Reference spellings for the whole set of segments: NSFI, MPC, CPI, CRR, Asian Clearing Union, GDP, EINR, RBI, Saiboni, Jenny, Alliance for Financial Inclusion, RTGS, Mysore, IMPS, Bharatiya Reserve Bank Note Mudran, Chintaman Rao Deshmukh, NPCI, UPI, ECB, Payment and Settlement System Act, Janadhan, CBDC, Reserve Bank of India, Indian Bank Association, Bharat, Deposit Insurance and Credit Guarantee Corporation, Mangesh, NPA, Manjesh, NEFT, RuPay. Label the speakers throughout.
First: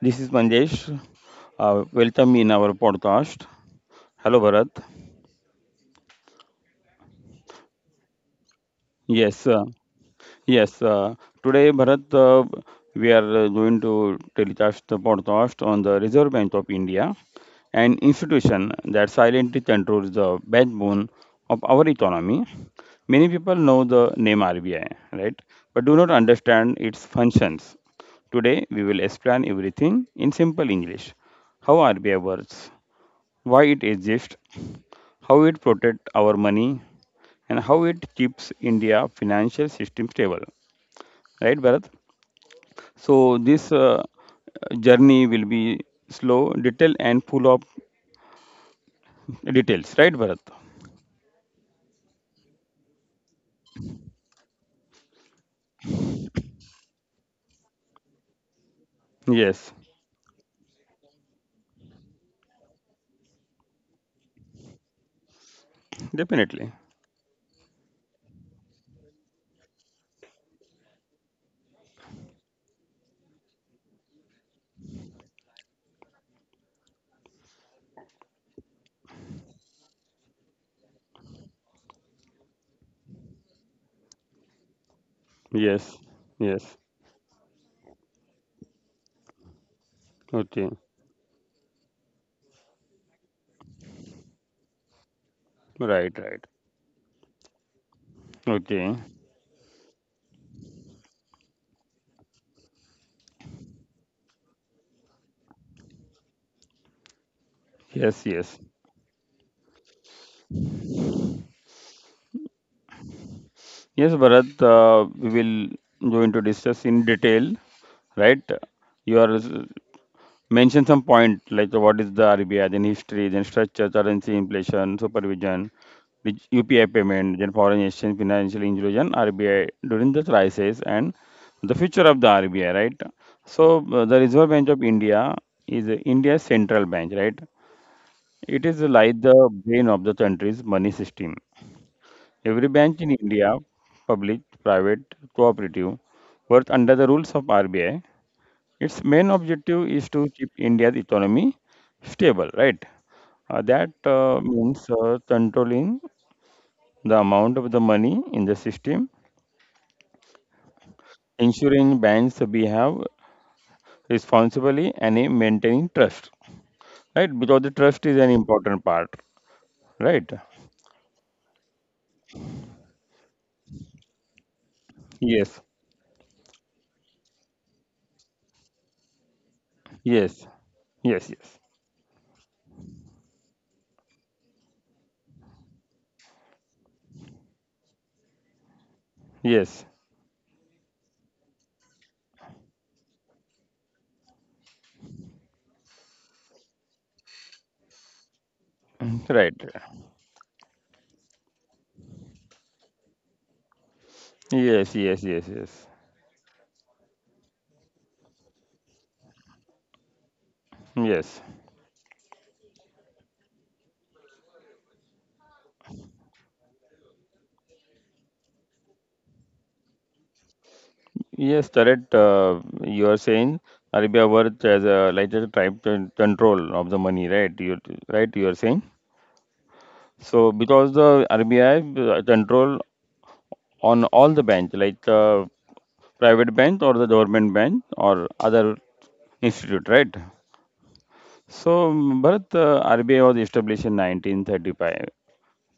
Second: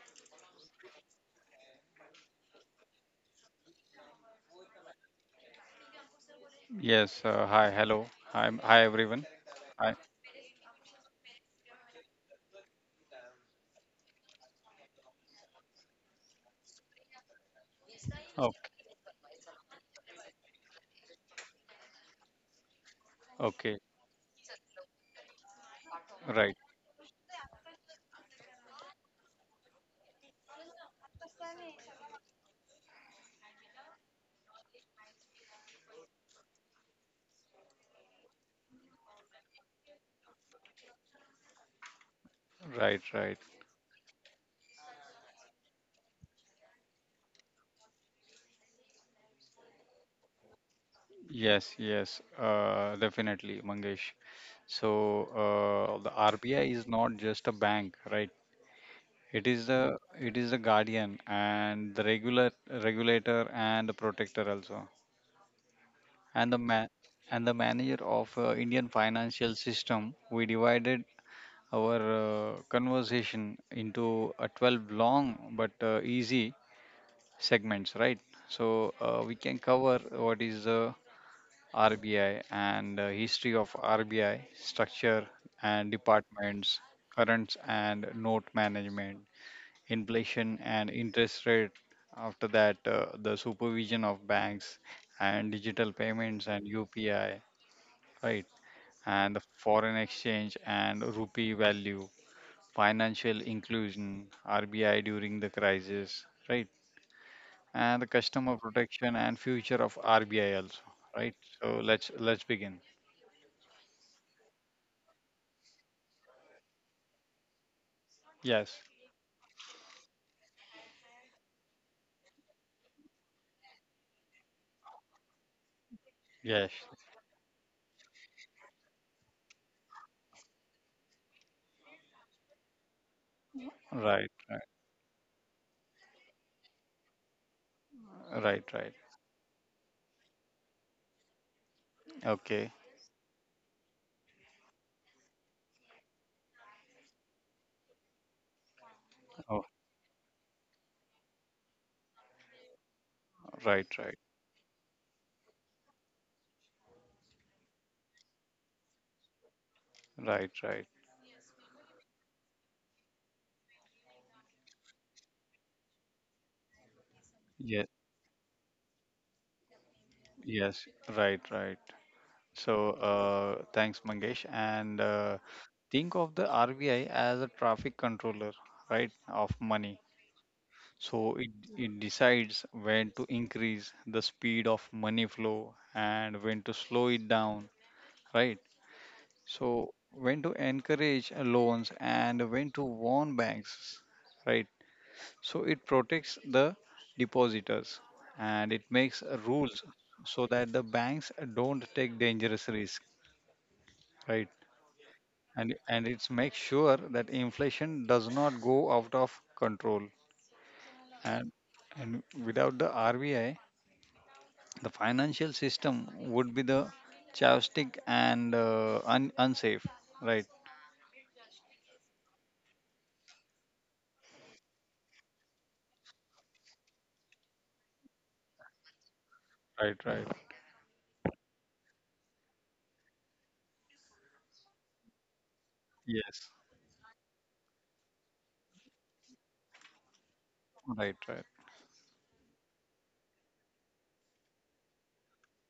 Speaker 1: This is Manjesh. Welcome in our podcast. Hello, Bharat.
Speaker 2: Yes, hi, hello. Hi, hi everyone.
Speaker 1: Yes, uh,
Speaker 2: Hi.
Speaker 1: yes. Uh, Today, Bharat, we are going to telecast the podcast on the Reserve Bank of India, an
Speaker 2: Okay,
Speaker 1: institution that silently controls the backbone of our economy. Many people know
Speaker 2: okay.
Speaker 1: the name RBI, right? But do not
Speaker 2: Right,
Speaker 1: understand its functions. Today, we will explain everything in simple English. How RBI works, why it exists, how it protects our money, and how it keeps India financial system stable. Right, Bharat?
Speaker 2: right, right.
Speaker 1: So this journey will be slow, detailed, and full of details. Right, Bharat?
Speaker 2: Yes, yes, definitely, Mangesh. So, the RBI is not just a bank, right? It is
Speaker 1: Yes,
Speaker 2: the it is the guardian and the regular regulator and the protector also. And the
Speaker 1: definitely.
Speaker 2: man and the manager of Indian financial system. We divided our conversation into a 12 long but easy segments, right? So we can cover what is the RBI and history of RBI structure and
Speaker 1: Yes, yes.
Speaker 2: departments, currents and note management, inflation
Speaker 1: Okay.
Speaker 2: and interest rate. After that, the supervision of banks and digital
Speaker 1: Right, right.
Speaker 2: payments and UPI, right?
Speaker 1: Okay.
Speaker 2: And the foreign exchange and rupee value, financial inclusion, RBI during the crisis, right? And the
Speaker 1: Yes,
Speaker 2: customer
Speaker 1: yes.
Speaker 2: protection and future of RBI also, right? So let's begin.
Speaker 1: Yes, Bharat, we will going to discuss in detail, right?
Speaker 2: Yes,
Speaker 1: Your Mention some point like what is the RBI, then history, then structure, currency, inflation, supervision, the
Speaker 2: yes,
Speaker 1: UPI payment, then foreign exchange, financial inclusion, RBI during the crisis, and the future of the RBI, right? So the
Speaker 2: right,
Speaker 1: Reserve Bank of India is India's central bank, right?
Speaker 2: right,
Speaker 1: It
Speaker 2: right,
Speaker 1: is
Speaker 2: right.
Speaker 1: like the brain of the country's money system. Every
Speaker 2: Okay.
Speaker 1: bank in India, public, private, cooperative, works under the rules of RBI. Its main
Speaker 2: Oh,
Speaker 1: objective is to keep India's economy stable, right? Uh, that
Speaker 2: right, right,
Speaker 1: uh, means uh, controlling the amount of the money in the system,
Speaker 2: right, right.
Speaker 1: ensuring banks behave responsibly, and maintaining trust, right? Because the
Speaker 2: Yes,
Speaker 1: trust is an important part, right?
Speaker 2: yes, right, right. So thanks, Mangesh, and
Speaker 1: Yes,
Speaker 2: think of the RBI as a traffic controller, right, of money.
Speaker 1: yes, yes,
Speaker 2: So it,
Speaker 1: yes,
Speaker 2: it decides when to increase the speed of money flow and when to slow it down, right?
Speaker 1: yes,
Speaker 2: So when to encourage loans and when to warn banks, right? So it protects the depositors and it makes
Speaker 1: right.
Speaker 2: rules so that the banks don't take dangerous risk, right?
Speaker 1: Yes, yes, yes, yes,
Speaker 2: And it's make sure that inflation does not go out of control,
Speaker 1: yes.
Speaker 2: and and without the RBI, the financial system would be the chaotic and unsafe, right?
Speaker 1: Yes, correct. You are saying Arabia worth as a lighter type control of the money, right? You Right. You are saying
Speaker 2: Right, right.
Speaker 1: so because the RBI control on all the bank, like private
Speaker 2: Yes,
Speaker 1: bank or the government bank or other institute, right?
Speaker 2: right, right.
Speaker 1: So Bharat, RBI was established in 1935,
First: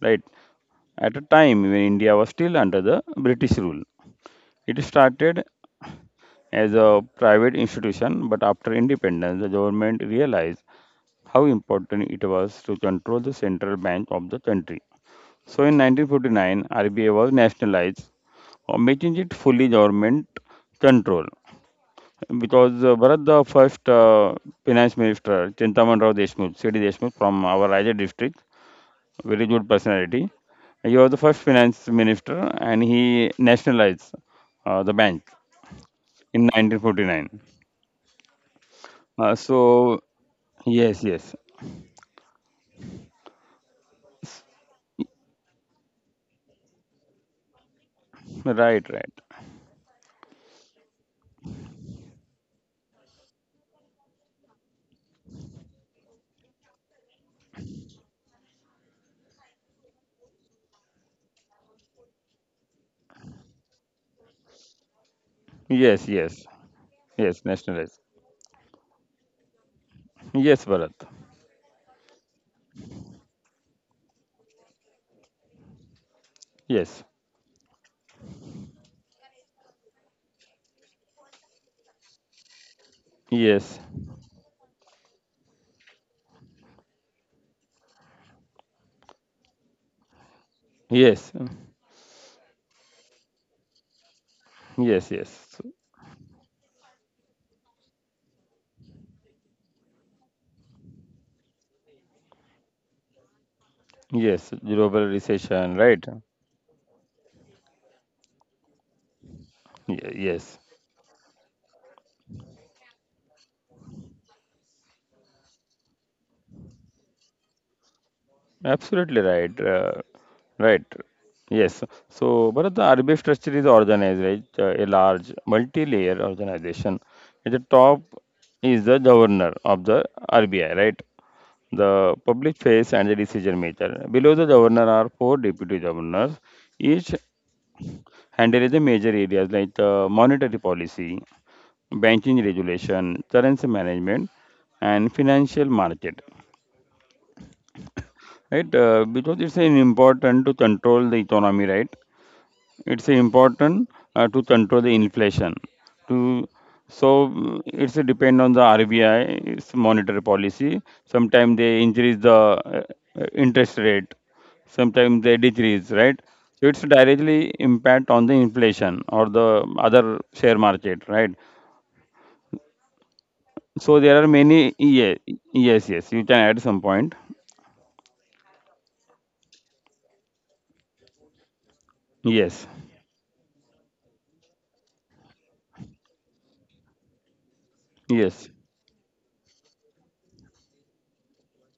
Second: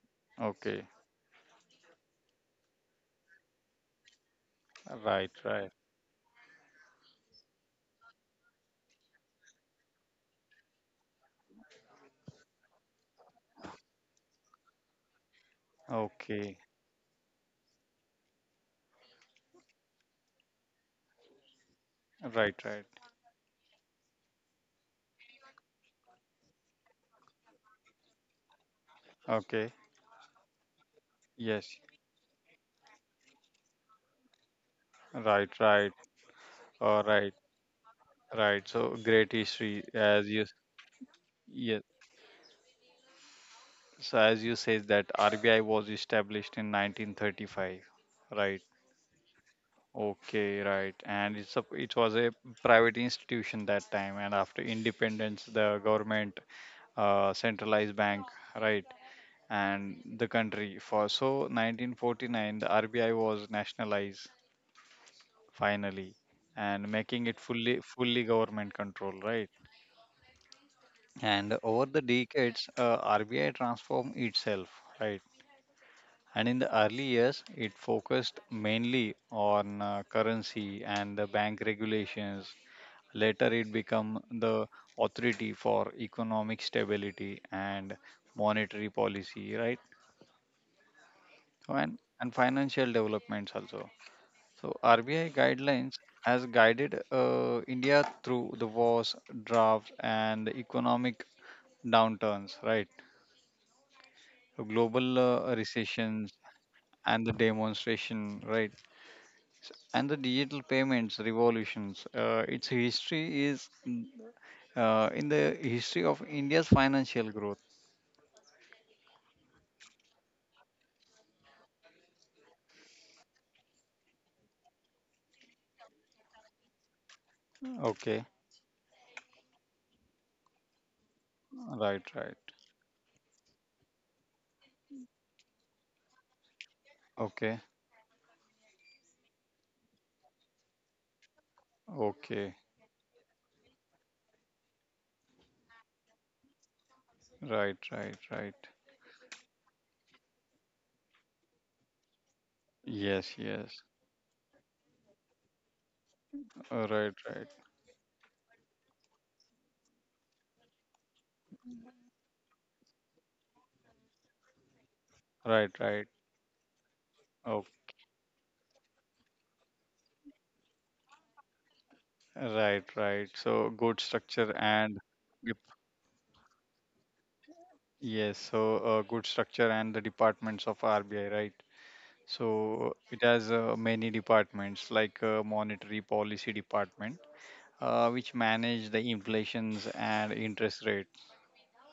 Speaker 1: right?
Speaker 2: Okay.
Speaker 1: At a time when India was still under the British rule, it
Speaker 2: Right,
Speaker 1: started
Speaker 2: right.
Speaker 1: as a private institution, but after independence, the government realized how important it was to control the central bank of the country. So in
Speaker 2: Okay.
Speaker 1: 1949, RBI was nationalized, making it fully government control.
Speaker 2: Right,
Speaker 1: Because
Speaker 2: right.
Speaker 1: Bharat, the first finance minister, Chintaman Rao Deshmukh, C.D. Deshmukh from our Raja district, very good
Speaker 2: Okay.
Speaker 1: personality. He was the first
Speaker 2: Yes.
Speaker 1: finance minister and he nationalized the bank
Speaker 2: Right, right.
Speaker 1: in
Speaker 2: All
Speaker 1: 1949.
Speaker 2: right, right. So great
Speaker 1: Uh,
Speaker 2: history
Speaker 1: so
Speaker 2: as you,
Speaker 1: yes, yes.
Speaker 2: yes. So as you says that RBI was established in 1935. Right.
Speaker 1: Right, right.
Speaker 2: Okay, right. And it was a private institution that time, and after independence the government centralized bank, right? And the country for so 1949 the RBI was nationalized
Speaker 1: Yes,
Speaker 2: finally,
Speaker 1: yes.
Speaker 2: and making it
Speaker 1: Yes,
Speaker 2: fully
Speaker 1: nationalize.
Speaker 2: fully government control, right.
Speaker 1: Yes, Bharat.
Speaker 2: And over the decades, RBI transformed itself, right. And in the
Speaker 1: Yes.
Speaker 2: early years it focused mainly on currency and the bank regulations. Later
Speaker 1: Yes.
Speaker 2: it became the authority for economic stability and monetary policy, right.
Speaker 1: Yes.
Speaker 2: So and financial developments also. So
Speaker 1: Yes,
Speaker 2: RBI
Speaker 1: yes.
Speaker 2: guidelines has guided India through the wars, droughts, and the economic downturns, right?
Speaker 1: Yes,
Speaker 2: The
Speaker 1: global
Speaker 2: global
Speaker 1: recession, right?
Speaker 2: recessions and the demonstration, right? And the digital
Speaker 1: Yes.
Speaker 2: payments revolutions. Its history is in the history of India's financial growth.
Speaker 1: Absolutely right. Right. Yes. So, but the RBF structure is organized, right? A large multi-layer organization. At the top
Speaker 2: Okay,
Speaker 1: is the governor of the RBI, right?
Speaker 2: right,
Speaker 1: The
Speaker 2: right.
Speaker 1: public face and the decision maker. Below the governor are 4 deputy governors, each
Speaker 2: Okay,
Speaker 1: handling the major areas like monetary policy, banking
Speaker 2: okay,
Speaker 1: regulation, currency management, and financial market,
Speaker 2: right, right, right.
Speaker 1: right? Because it's an important to control the economy, right? It's
Speaker 2: Yes, yes.
Speaker 1: important to control the inflation. To
Speaker 2: Right, right,
Speaker 1: it's a depend on the RBI, it's monetary policy. Sometimes they increase the interest rate, sometimes they
Speaker 2: right,
Speaker 1: decrease, right? So it's directly
Speaker 2: right.
Speaker 1: impact on the inflation or the other share market, right?
Speaker 2: Right, right. So good
Speaker 1: So there are
Speaker 2: structure
Speaker 1: many.
Speaker 2: and
Speaker 1: Yes,
Speaker 2: dep-
Speaker 1: yes, yes. You can add some point.
Speaker 2: yes, so good structure and the departments of RBI, right?
Speaker 1: Yes,
Speaker 2: So it has many departments like monetary policy department, which
Speaker 1: yes,
Speaker 2: manage the inflations and interest rates,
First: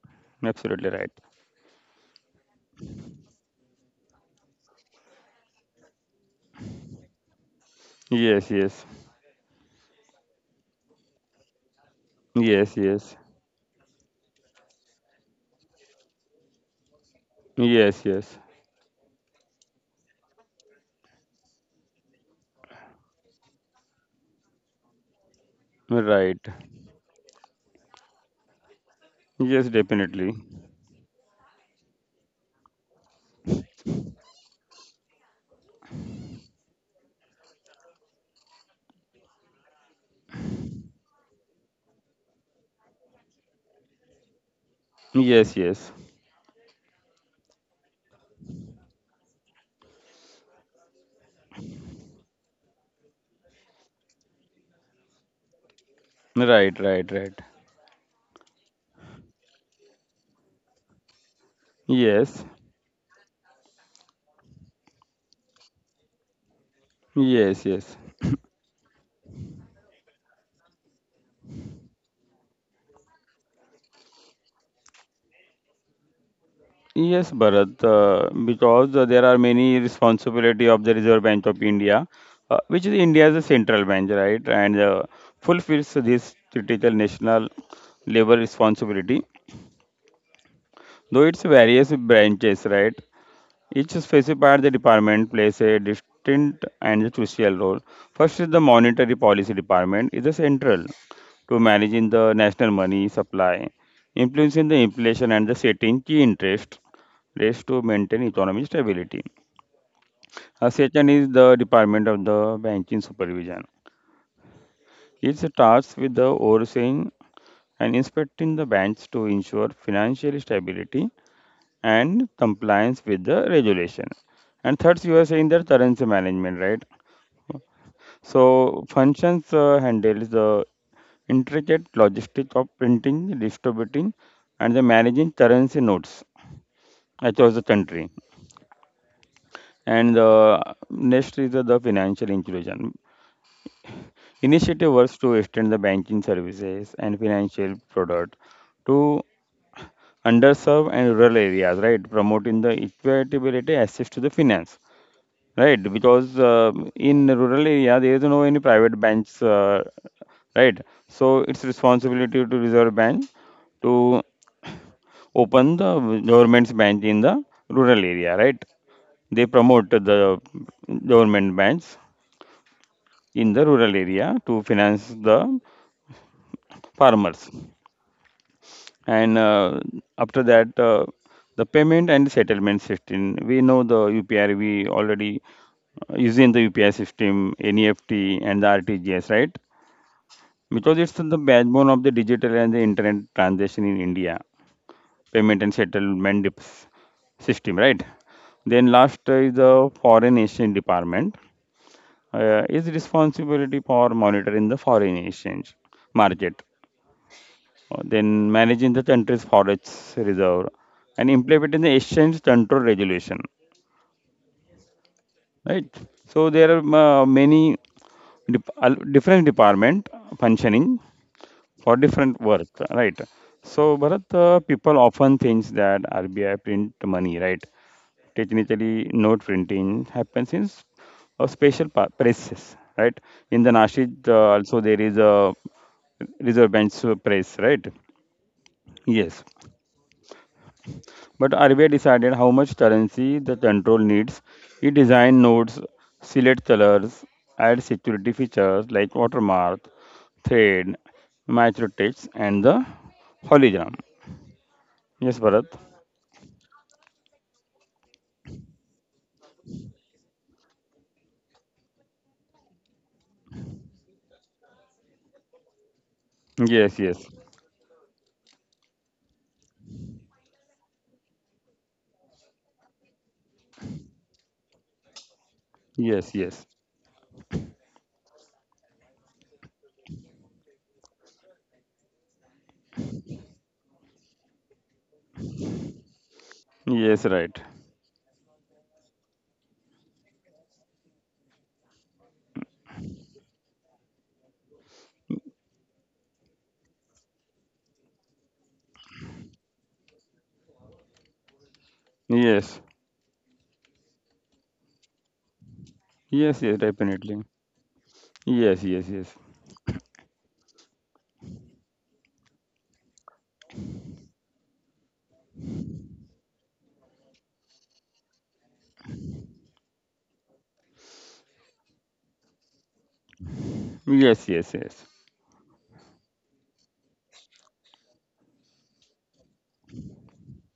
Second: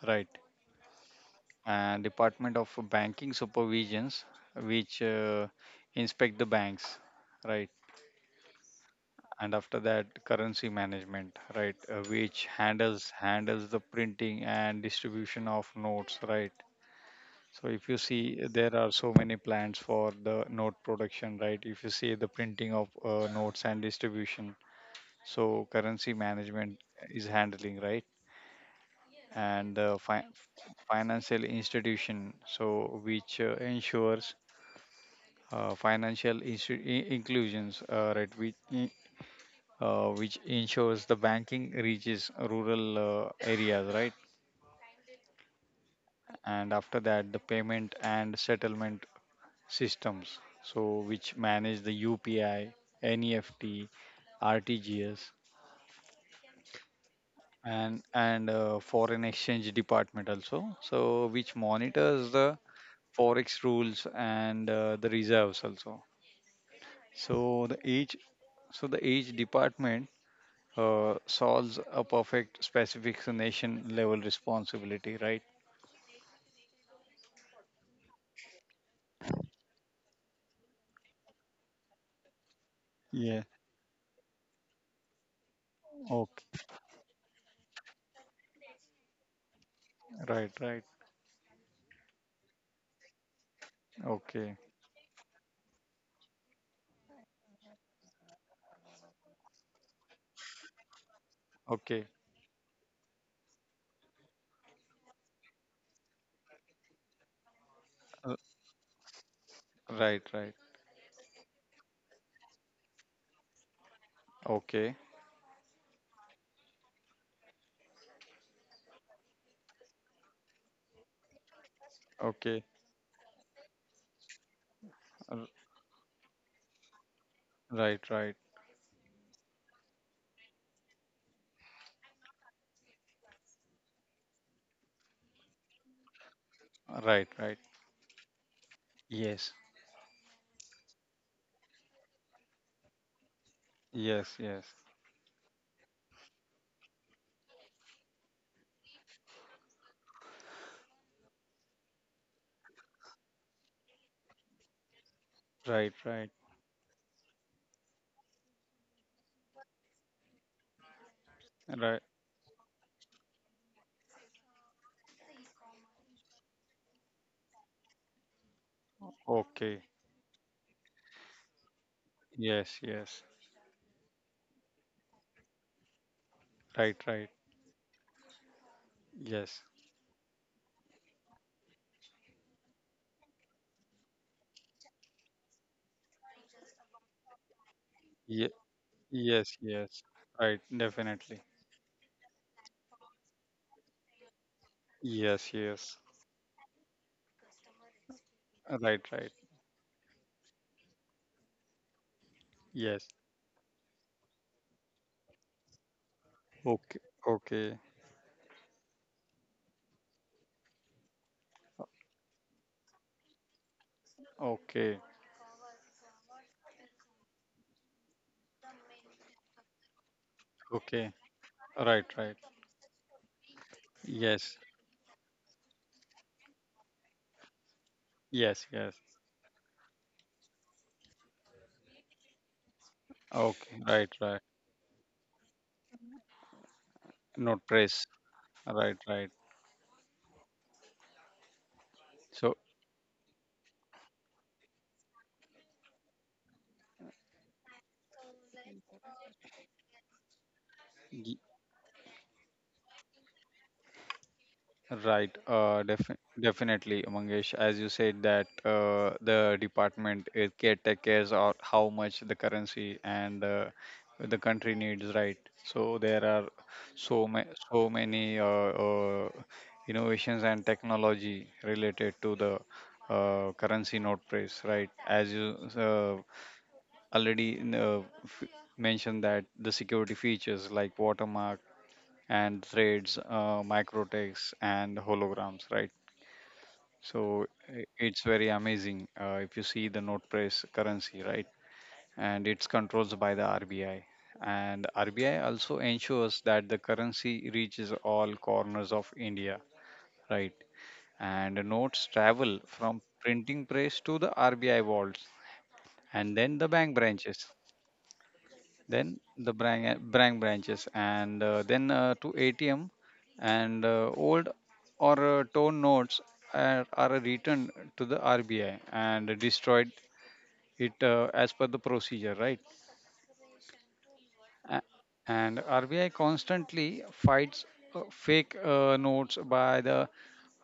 Speaker 2: right?
Speaker 1: absolutely right.
Speaker 2: And Department of Banking Supervisions, which inspect the banks, right?
Speaker 1: Yes, yes.
Speaker 2: And after that currency management, right, which
Speaker 1: Yes,
Speaker 2: handles
Speaker 1: yes,
Speaker 2: handles the printing and distribution of notes, right. So if you
Speaker 1: yes,
Speaker 2: see
Speaker 1: yes.
Speaker 2: there are so many plans for the note production, right. If you see the printing of notes and distribution, so currency
Speaker 1: Right.
Speaker 2: management is handling, right. And
Speaker 1: Yes, definitely.
Speaker 2: financial institution, so which ensures financial inclusions, right, which ensures the banking reaches rural areas, right?
Speaker 1: Yes, yes.
Speaker 2: And after that, the payment and settlement systems, so which manage the UPI, NEFT, RTGS,
Speaker 1: Right, right, right.
Speaker 2: and foreign exchange department also, so which monitors
Speaker 1: Yes,
Speaker 2: the forex rules and the reserves also.
Speaker 1: yes,
Speaker 2: So the
Speaker 1: yes.
Speaker 2: each so the each department solves a perfect specific nation level responsibility, right?
Speaker 1: Yes, Bharat, because there are many responsibility of the Reserve Bank of India, which is India's central bank, right, and fulfills this critical
Speaker 2: Okay,
Speaker 1: national level responsibility,
Speaker 2: right,
Speaker 1: though
Speaker 2: right.
Speaker 1: its various branches, right? Each specified the
Speaker 2: Okay,
Speaker 1: department plays a distinct and crucial role. First is the monetary policy department is the central to managing the
Speaker 2: okay.
Speaker 1: national money supply, influencing the inflation and the setting key interest rates to maintain economic
Speaker 2: R-
Speaker 1: stability. A
Speaker 2: Right, right.
Speaker 1: second is the department of the banking supervision. It's
Speaker 2: Okay,
Speaker 1: tasked with the overseeing and inspecting the banks to ensure financial stability and compliance
Speaker 2: okay.
Speaker 1: with the regulation. And third, you are saying that
Speaker 2: R-
Speaker 1: currency management, right?
Speaker 2: Right, right,
Speaker 1: So functions handles the intricate logistics of printing, distributing, and the managing currency notes across the
Speaker 2: right, right.
Speaker 1: country.
Speaker 2: Yes,
Speaker 1: And next is the financial inclusion.
Speaker 2: yes,
Speaker 1: Initiative
Speaker 2: yes.
Speaker 1: works to extend the banking services and financial product to underserved and rural areas, right? Promoting the equitability access to the finance. Right,
Speaker 2: Right,
Speaker 1: because
Speaker 2: right,
Speaker 1: in rural area there is no any private banks, right? So it's responsibility
Speaker 2: right.
Speaker 1: to reserve bank to open the government's bank in the rural area, right? They promote
Speaker 2: Okay,
Speaker 1: the government banks
Speaker 2: yes,
Speaker 1: in
Speaker 2: yes.
Speaker 1: the rural area to finance the
Speaker 2: Right,
Speaker 1: farmers.
Speaker 2: right.
Speaker 1: And
Speaker 2: Yes,
Speaker 1: after that The payment and settlement system, we know the UPI we already uh, using the UPI system, NEFT and the
Speaker 2: Ye-
Speaker 1: RTGS, right?
Speaker 2: yes, yes.
Speaker 1: Because
Speaker 2: Right,
Speaker 1: it's the
Speaker 2: definitely.
Speaker 1: backbone of the digital and the internet transaction in India. Payment and
Speaker 2: Yes, yes.
Speaker 1: settlement system, right? Then last
Speaker 2: Right,
Speaker 1: is
Speaker 2: right.
Speaker 1: the foreign exchange department, is
Speaker 2: Yes.
Speaker 1: responsibility for monitoring the foreign exchange market.
Speaker 2: Okay, okay,
Speaker 1: Then managing the country's forest reserve and implementing the exchange control regulation,
Speaker 2: okay,
Speaker 1: right? So there are many different department functioning
Speaker 2: okay.
Speaker 1: for different
Speaker 2: Right, right.
Speaker 1: work, right? So Bharat,
Speaker 2: Yes,
Speaker 1: people often thinks that RBI print money, right? Technically,
Speaker 2: yes, yes.
Speaker 1: note printing happens in a special presses, right? In the
Speaker 2: Okay,
Speaker 1: nashid,
Speaker 2: right, right.
Speaker 1: also there is a reserve bank press, right?
Speaker 2: Not press. Right,
Speaker 1: Yes.
Speaker 2: right.
Speaker 1: But RBI decided how much
Speaker 2: So,
Speaker 1: currency the control needs. It designed notes, select colors, add security features like watermark, thread,
Speaker 2: y-
Speaker 1: microtext, and the hologram. Yes,
Speaker 2: right,
Speaker 1: Bharat.
Speaker 2: definitely, Mangesh, as you said that the department is cares of how much the currency and the country needs, right? So there are
Speaker 1: Yes, yes,
Speaker 2: so many uh, innovations and technology related to the currency note price, right? As you
Speaker 1: yes, yes,
Speaker 2: already mentioned that the security features like watermark and threads, microtext, and holograms, right?
Speaker 1: yes,
Speaker 2: So
Speaker 1: right.
Speaker 2: it's very amazing if you see the note price currency, right? And it's controlled by the RBI. And RBI also ensures that the currency reaches all corners of India, right? And the notes travel
Speaker 1: Yes,
Speaker 2: from printing press to the RBI vaults and
Speaker 1: yes, yes,
Speaker 2: then the bank
Speaker 1: definitely.
Speaker 2: branches,
Speaker 1: Yes, yes,
Speaker 2: then
Speaker 1: yes,
Speaker 2: the branches, and then to ATM, and old or torn notes are returned to the RBI and destroyed it as per the procedure, right.
Speaker 1: yes, yes,
Speaker 2: A-
Speaker 1: yes.
Speaker 2: and RBI constantly fights fake notes by the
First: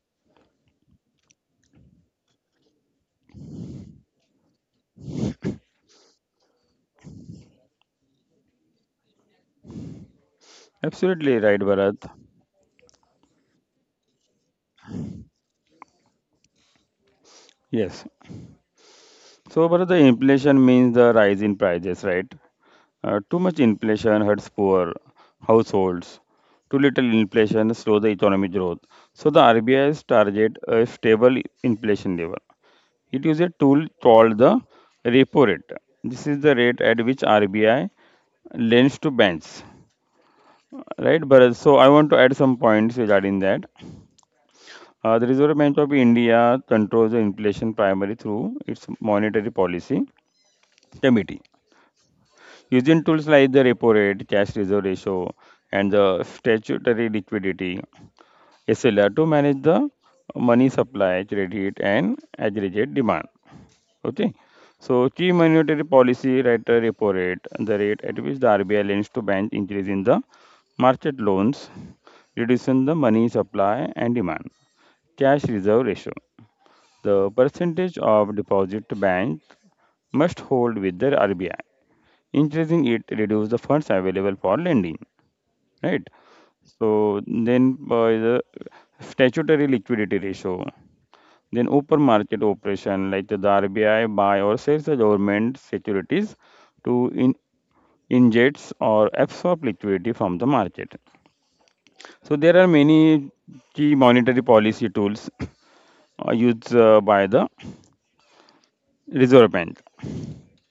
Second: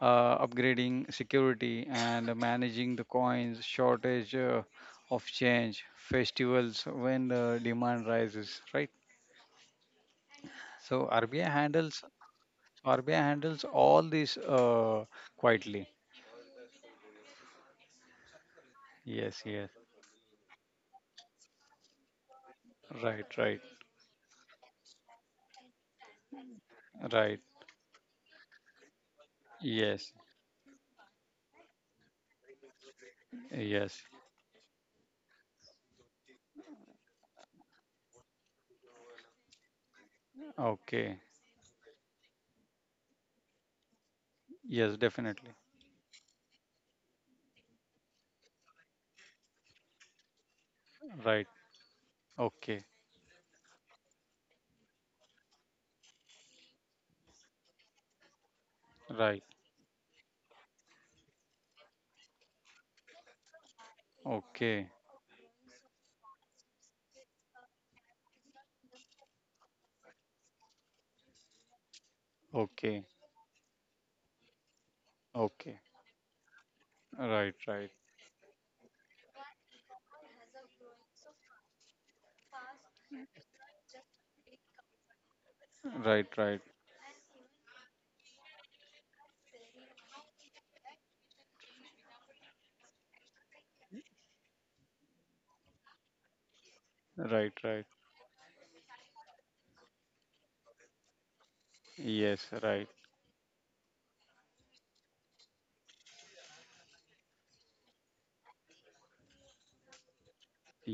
Speaker 2: upgrading security and managing the coins shortage of change festivals when the demand rises, right. So
Speaker 1: Absolutely
Speaker 2: RBI
Speaker 1: right,
Speaker 2: handles
Speaker 1: Bharat.
Speaker 2: RBI handles all this quietly.
Speaker 1: Yes.
Speaker 2: Yes,
Speaker 1: So,
Speaker 2: yes.
Speaker 1: Bharat, the inflation means the rise in prices, right?
Speaker 2: Right,
Speaker 1: Too much
Speaker 2: right,
Speaker 1: inflation hurts poor households. Too little
Speaker 2: right.
Speaker 1: inflation slows the economic growth. So the RBI's
Speaker 2: Yes,
Speaker 1: target a stable inflation level. It uses a tool
Speaker 2: yes.
Speaker 1: called the repo rate. This is the rate at which RBI lends to banks.
Speaker 2: Okay.
Speaker 1: Right, Bharat? So I want to add some points regarding that.
Speaker 2: Yes,
Speaker 1: The
Speaker 2: definitely.
Speaker 1: Reserve Bank of India controls the inflation primarily through its monetary policy
Speaker 2: Right.
Speaker 1: committee.
Speaker 2: Okay.
Speaker 1: Using tools like the repo rate, cash reserve ratio, and the statutory liquidity SLR to
Speaker 2: Right.
Speaker 1: manage the money supply, credit, and aggregate demand. Okay.
Speaker 2: Okay.
Speaker 1: So key monetary policy rate, repo rate, the rate at which the RBI lends to banks increasing the market loans, reducing the
Speaker 2: Okay.
Speaker 1: money supply and demand. Cash
Speaker 2: Okay.
Speaker 1: reserve ratio. The
Speaker 2: Right, right.
Speaker 1: percentage of deposit to bank must hold with the RBI. Increasing it reduces the funds available for lending, right?
Speaker 2: Right, right.
Speaker 1: So then the statutory liquidity ratio, then open market operation like the RBI buy or sells the government securities to in
Speaker 2: Right, right.
Speaker 1: injects or absorb liquidity from the market. So
Speaker 2: Yes,
Speaker 1: there are
Speaker 2: right.
Speaker 1: many key monetary policy tools used by the Reserve Bank.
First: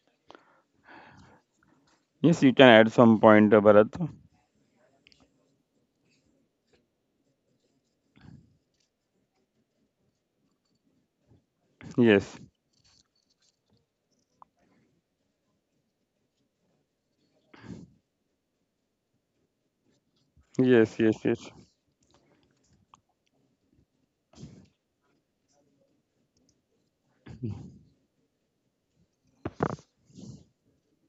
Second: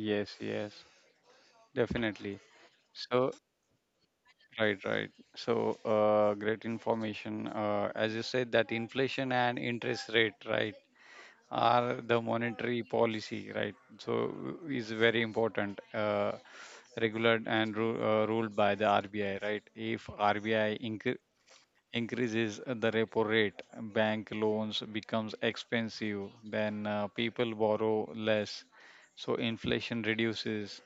Speaker 2: Yes, yes.
Speaker 1: Yes, you
Speaker 2: Definitely.
Speaker 1: can add some
Speaker 2: So,
Speaker 1: point, Bharat.
Speaker 2: right, right. So, great information. As you said, that inflation and interest rate, right? are
Speaker 1: Yes,
Speaker 2: the monetary policy, right? So is very important, regulated and ruled by the RBI, right? If RBI
Speaker 1: yes, yes, yes,
Speaker 2: increases the repo rate, bank loans becomes expensive, then people borrow less, so inflation reduces.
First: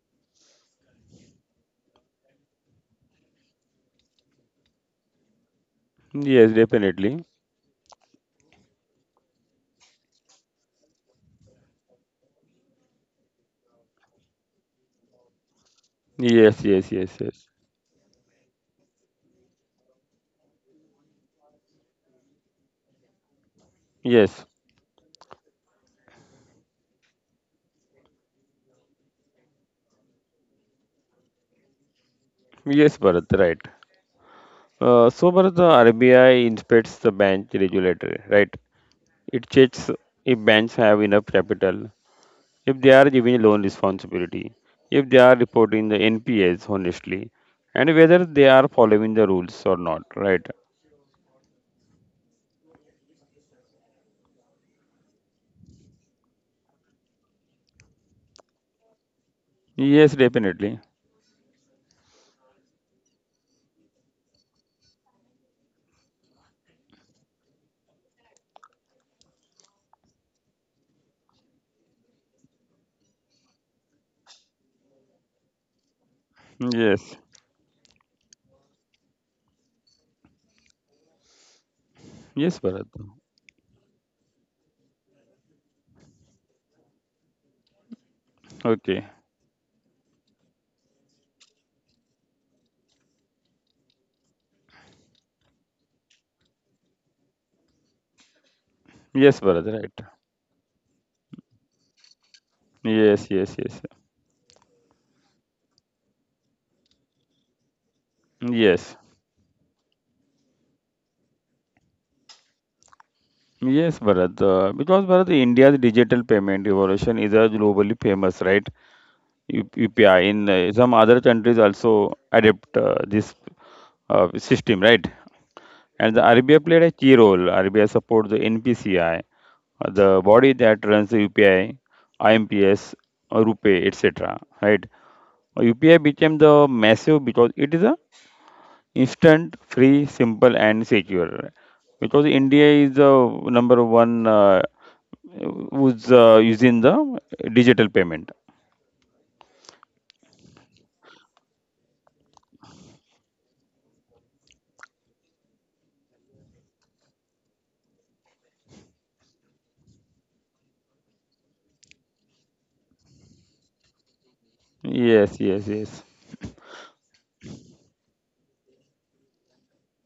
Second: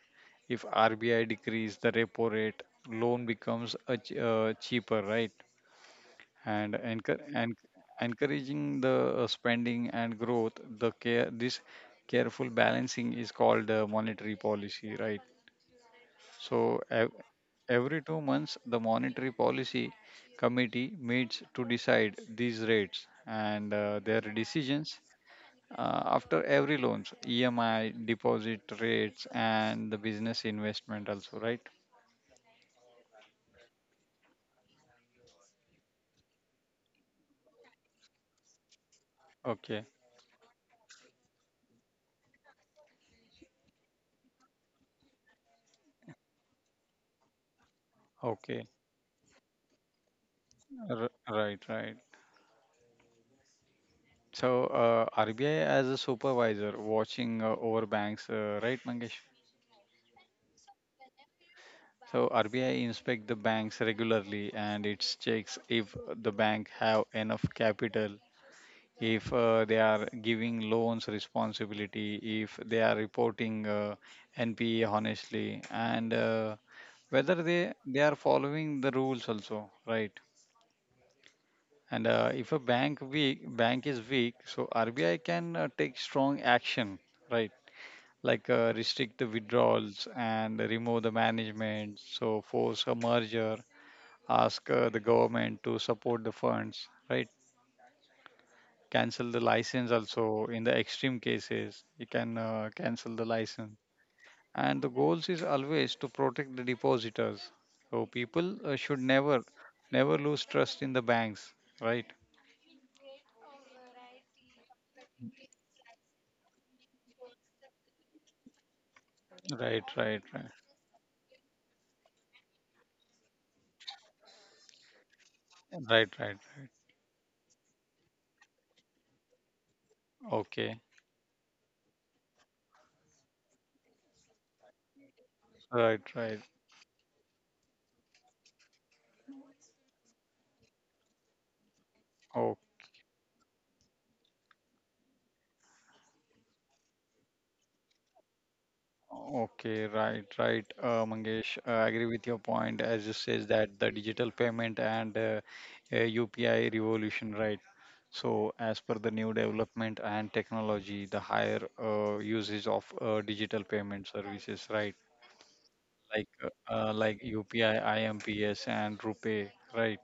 Speaker 2: If RBI decrease the repo rate, loan becomes a cheaper, right?
Speaker 1: yes,
Speaker 2: and
Speaker 1: definitely.
Speaker 2: encour- and encouraging the spending and growth. The care This careful balancing is called monetary policy, right.
Speaker 1: Yes,
Speaker 2: So
Speaker 1: yes, yes, yes,
Speaker 2: every 2 months the monetary policy committee meets to decide these rates, and their
Speaker 1: yes,
Speaker 2: decisions after every loans EMI deposit rates and the business investment also, right.
Speaker 1: yes, Bharat, right. So, Bharat, the RBI inspects the bank regulator, right? It
Speaker 2: Okay,
Speaker 1: checks if banks have enough capital, if they are giving loan responsibility, if they are reporting the NPAs honestly, and whether they
Speaker 2: okay.
Speaker 1: are following the rules or not, right?
Speaker 2: R- right, right. So RBI as a supervisor watching over banks, right, Mangesh?
Speaker 1: Yes, definitely.
Speaker 2: So RBI inspect the banks regularly and it checks if the bank have enough capital, if they are giving loans responsibility, if they are reporting NPA honestly, and
Speaker 1: Yes.
Speaker 2: whether they are following the rules also, right? And
Speaker 1: Yes,
Speaker 2: if a
Speaker 1: Bharat.
Speaker 2: bank weak bank is weak, so RBI can take strong action, right? Like
Speaker 1: Okay.
Speaker 2: restrict the withdrawals and remove the management, so force a merger, ask the government to support the funds, right?
Speaker 1: Yes,
Speaker 2: Cancel the
Speaker 1: Bharat, right.
Speaker 2: license also in the extreme cases, you can
Speaker 1: Yes,
Speaker 2: cancel the
Speaker 1: yes, yes.
Speaker 2: license. And the goals is always to protect the depositors. So people
Speaker 1: Yes.
Speaker 2: should never, never lose trust in the banks, right?
Speaker 1: Yes, Bharat. Because Bharat, India's digital payment revolution is a globally famous, right?
Speaker 2: Right,
Speaker 1: UPI
Speaker 2: right,
Speaker 1: in
Speaker 2: right,
Speaker 1: some other countries also adopt this system, right?
Speaker 2: right,
Speaker 1: And the
Speaker 2: right,
Speaker 1: RBI
Speaker 2: right.
Speaker 1: played a key role. RBI supports the NPCI, the body
Speaker 2: Okay,
Speaker 1: that runs the UPI, IMPS, Rupee, etc. Right? UPI
Speaker 2: right,
Speaker 1: became
Speaker 2: right.
Speaker 1: the massive because it is a instant, free, simple, and secure. Because India is the number one who's using the digital payment.
Speaker 2: Okay, right, right, Mangesh. I agree with your point as it says that the digital payment and uh, UPI revolution, right? So, as per the new development and technology, the higher usage of digital payment services, right?
Speaker 1: Yes, yes, yes.
Speaker 2: Like UPI, IMPS, and RuPay, right?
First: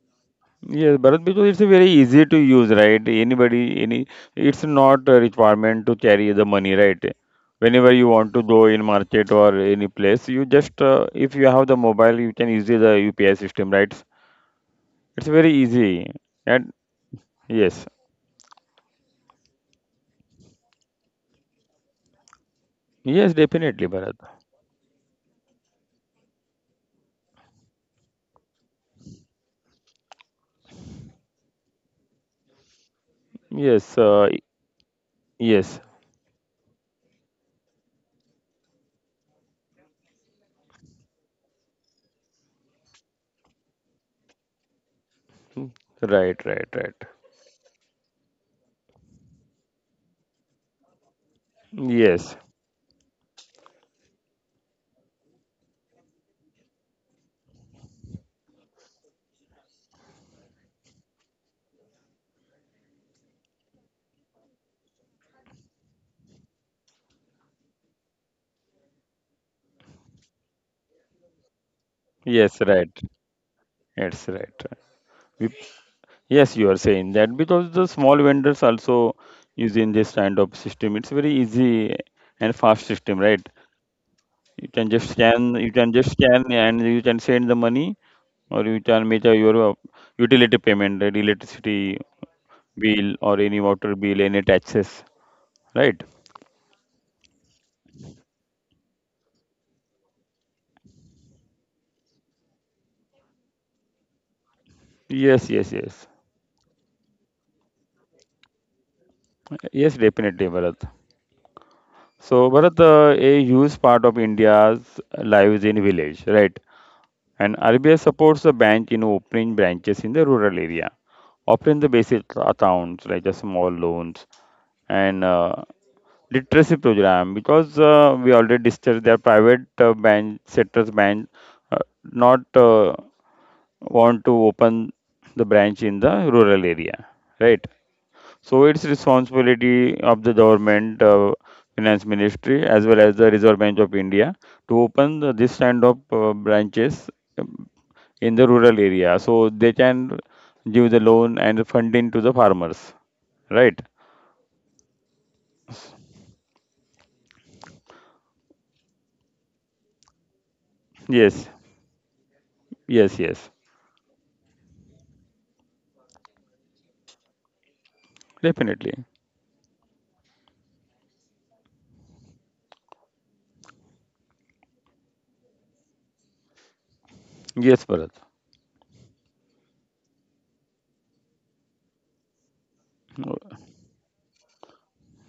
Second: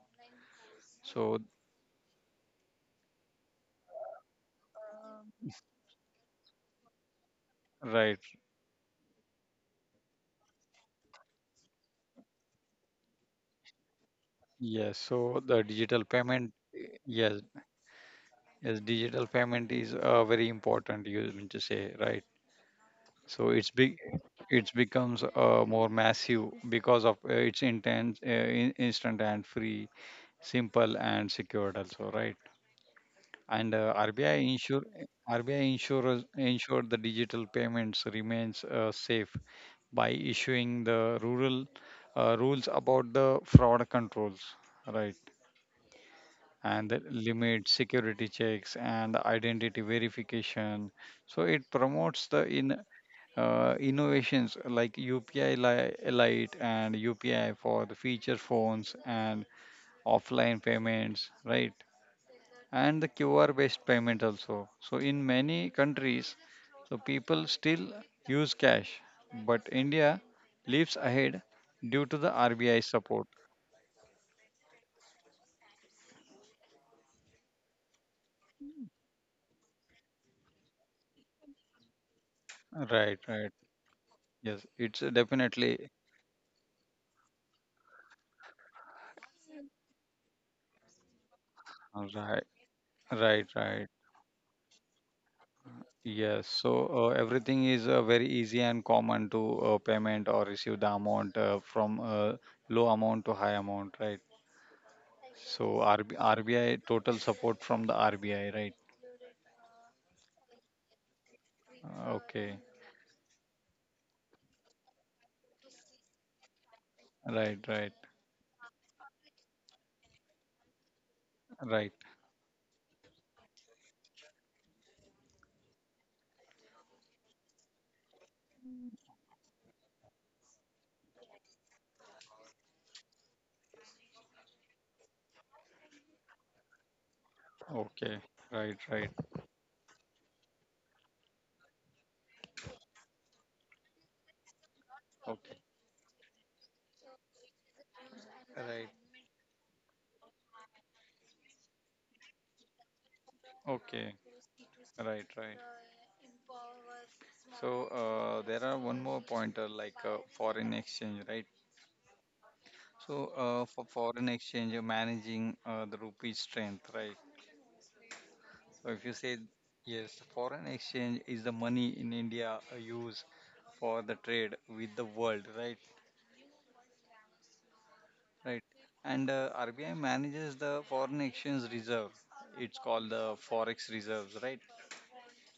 Speaker 1: Yes, Bharat,
Speaker 2: So,
Speaker 1: because it's very easy to use, right? It's not a requirement to carry the money, right? Whenever you
Speaker 2: right,
Speaker 1: want to go in market or any place, you just, if you have the mobile, you can use the UPI system, right?
Speaker 2: yes.
Speaker 1: It's very
Speaker 2: So
Speaker 1: easy. And
Speaker 2: yes,
Speaker 1: yes,
Speaker 2: yes, digital payment is very important. You mean to say, right?
Speaker 1: yes,
Speaker 2: So
Speaker 1: definitely, Bharat.
Speaker 2: it becomes more massive because of its intense instant and free, simple, and secured also, right. And
Speaker 1: Yes,
Speaker 2: rbi insure rbi
Speaker 1: yes,
Speaker 2: insurers ensure the digital payments remains safe by issuing the rural rules about the fraud controls, right.
Speaker 1: mm, right, right,
Speaker 2: And the
Speaker 1: right.
Speaker 2: limit security checks and identity verification. So it promotes the
Speaker 1: Yes,
Speaker 2: in innovations like UPI Lite and UPI for the feature phones and offline payments, right? And the QR based payment also. So, in many countries, so people still use cash, but India leaps ahead due to the
Speaker 1: yes,
Speaker 2: RBI
Speaker 1: right.
Speaker 2: support.
Speaker 1: That's right. We Yes, you are saying that because the small vendors also using this kind of system. It's very easy and fast
Speaker 2: Right,
Speaker 1: system, right?
Speaker 2: right. Yes, it's
Speaker 1: You
Speaker 2: definitely
Speaker 1: can just scan and you can send the money, or you can make a, your utility payment, that electricity
Speaker 2: right,
Speaker 1: bill or
Speaker 2: right,
Speaker 1: any
Speaker 2: right.
Speaker 1: water bill, any taxes, right?
Speaker 2: Yes, so everything is very easy and common to payment or receive the amount from low amount to high amount, right?
Speaker 1: Yes, yes,
Speaker 2: So
Speaker 1: yes.
Speaker 2: RB, RBI total support from the RBI, right?
Speaker 1: Yes, definitely, Bharat. So,
Speaker 2: Okay,
Speaker 1: Bharat, a huge part of India's lives in village, right? And
Speaker 2: right,
Speaker 1: RBI
Speaker 2: right,
Speaker 1: supports the bank in opening branches in the rural area. Often the
Speaker 2: right.
Speaker 1: basic accounts like the small loans and literacy program because we already discussed their private bank uh, not want to open the branch in the rural area, right?
Speaker 2: Okay,
Speaker 1: So
Speaker 2: right,
Speaker 1: it's
Speaker 2: right.
Speaker 1: responsibility of the government, finance ministry, as well as the Reserve Bank of India to open this
Speaker 2: Okay,
Speaker 1: kind of branches um, in the rural
Speaker 2: right.
Speaker 1: area, so they can give the loan and funding to the farmers. Right.
Speaker 2: Okay, right, right. So there are one more pointer like foreign exchange, right?
Speaker 1: Yes. Yes.
Speaker 2: So,
Speaker 1: Yes.
Speaker 2: for foreign exchange, you're managing the rupee strength, right? So, if you
Speaker 1: Definitely.
Speaker 2: say yes, foreign exchange is the money in India used for the trade with the world, right?
Speaker 1: Yes, Bharat.
Speaker 2: Right. And RBI manages the foreign exchange reserve. It's called the forex reserves, right?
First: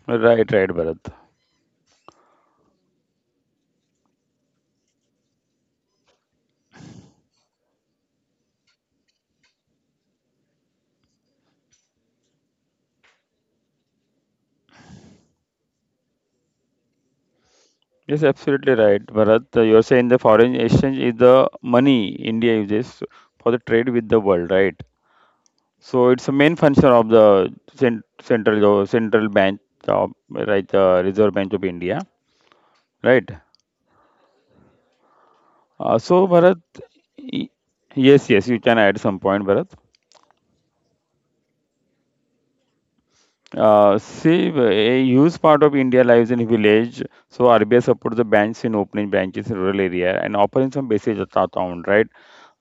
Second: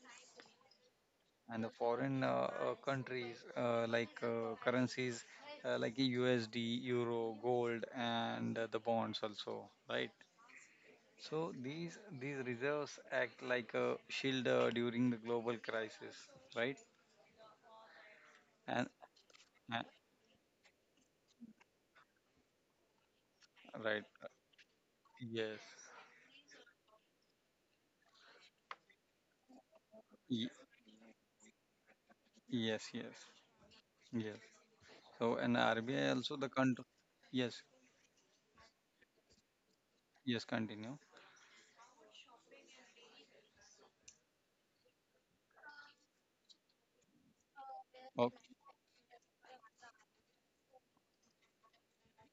Speaker 1: Right. Right, Bharat.
Speaker 2: And the foreign countries like currencies like USD, euro, gold, and the bonds also, right? So these reserves act like a shield during the global crisis, right?
Speaker 1: Yes, absolutely right,
Speaker 2: And
Speaker 1: Bharat. You're saying
Speaker 2: uh,
Speaker 1: the foreign exchange is the money India uses for the trade with the
Speaker 2: right,
Speaker 1: world, right?
Speaker 2: yes,
Speaker 1: So it's a main function of the central bank of
Speaker 2: Ye-
Speaker 1: Reserve Bank of India,
Speaker 2: yes,
Speaker 1: right?
Speaker 2: yes, yes. So and RBI
Speaker 1: So
Speaker 2: also
Speaker 1: Bharat,
Speaker 2: the country.
Speaker 1: y-
Speaker 2: Yes,
Speaker 1: yes, yes, you can add some point, Bharat.
Speaker 2: yes. Continue.
Speaker 1: See, a huge part of India lives in village, so RBI supports the banks in
Speaker 2: Okay,
Speaker 1: opening branches in rural area and offering some basic account, right?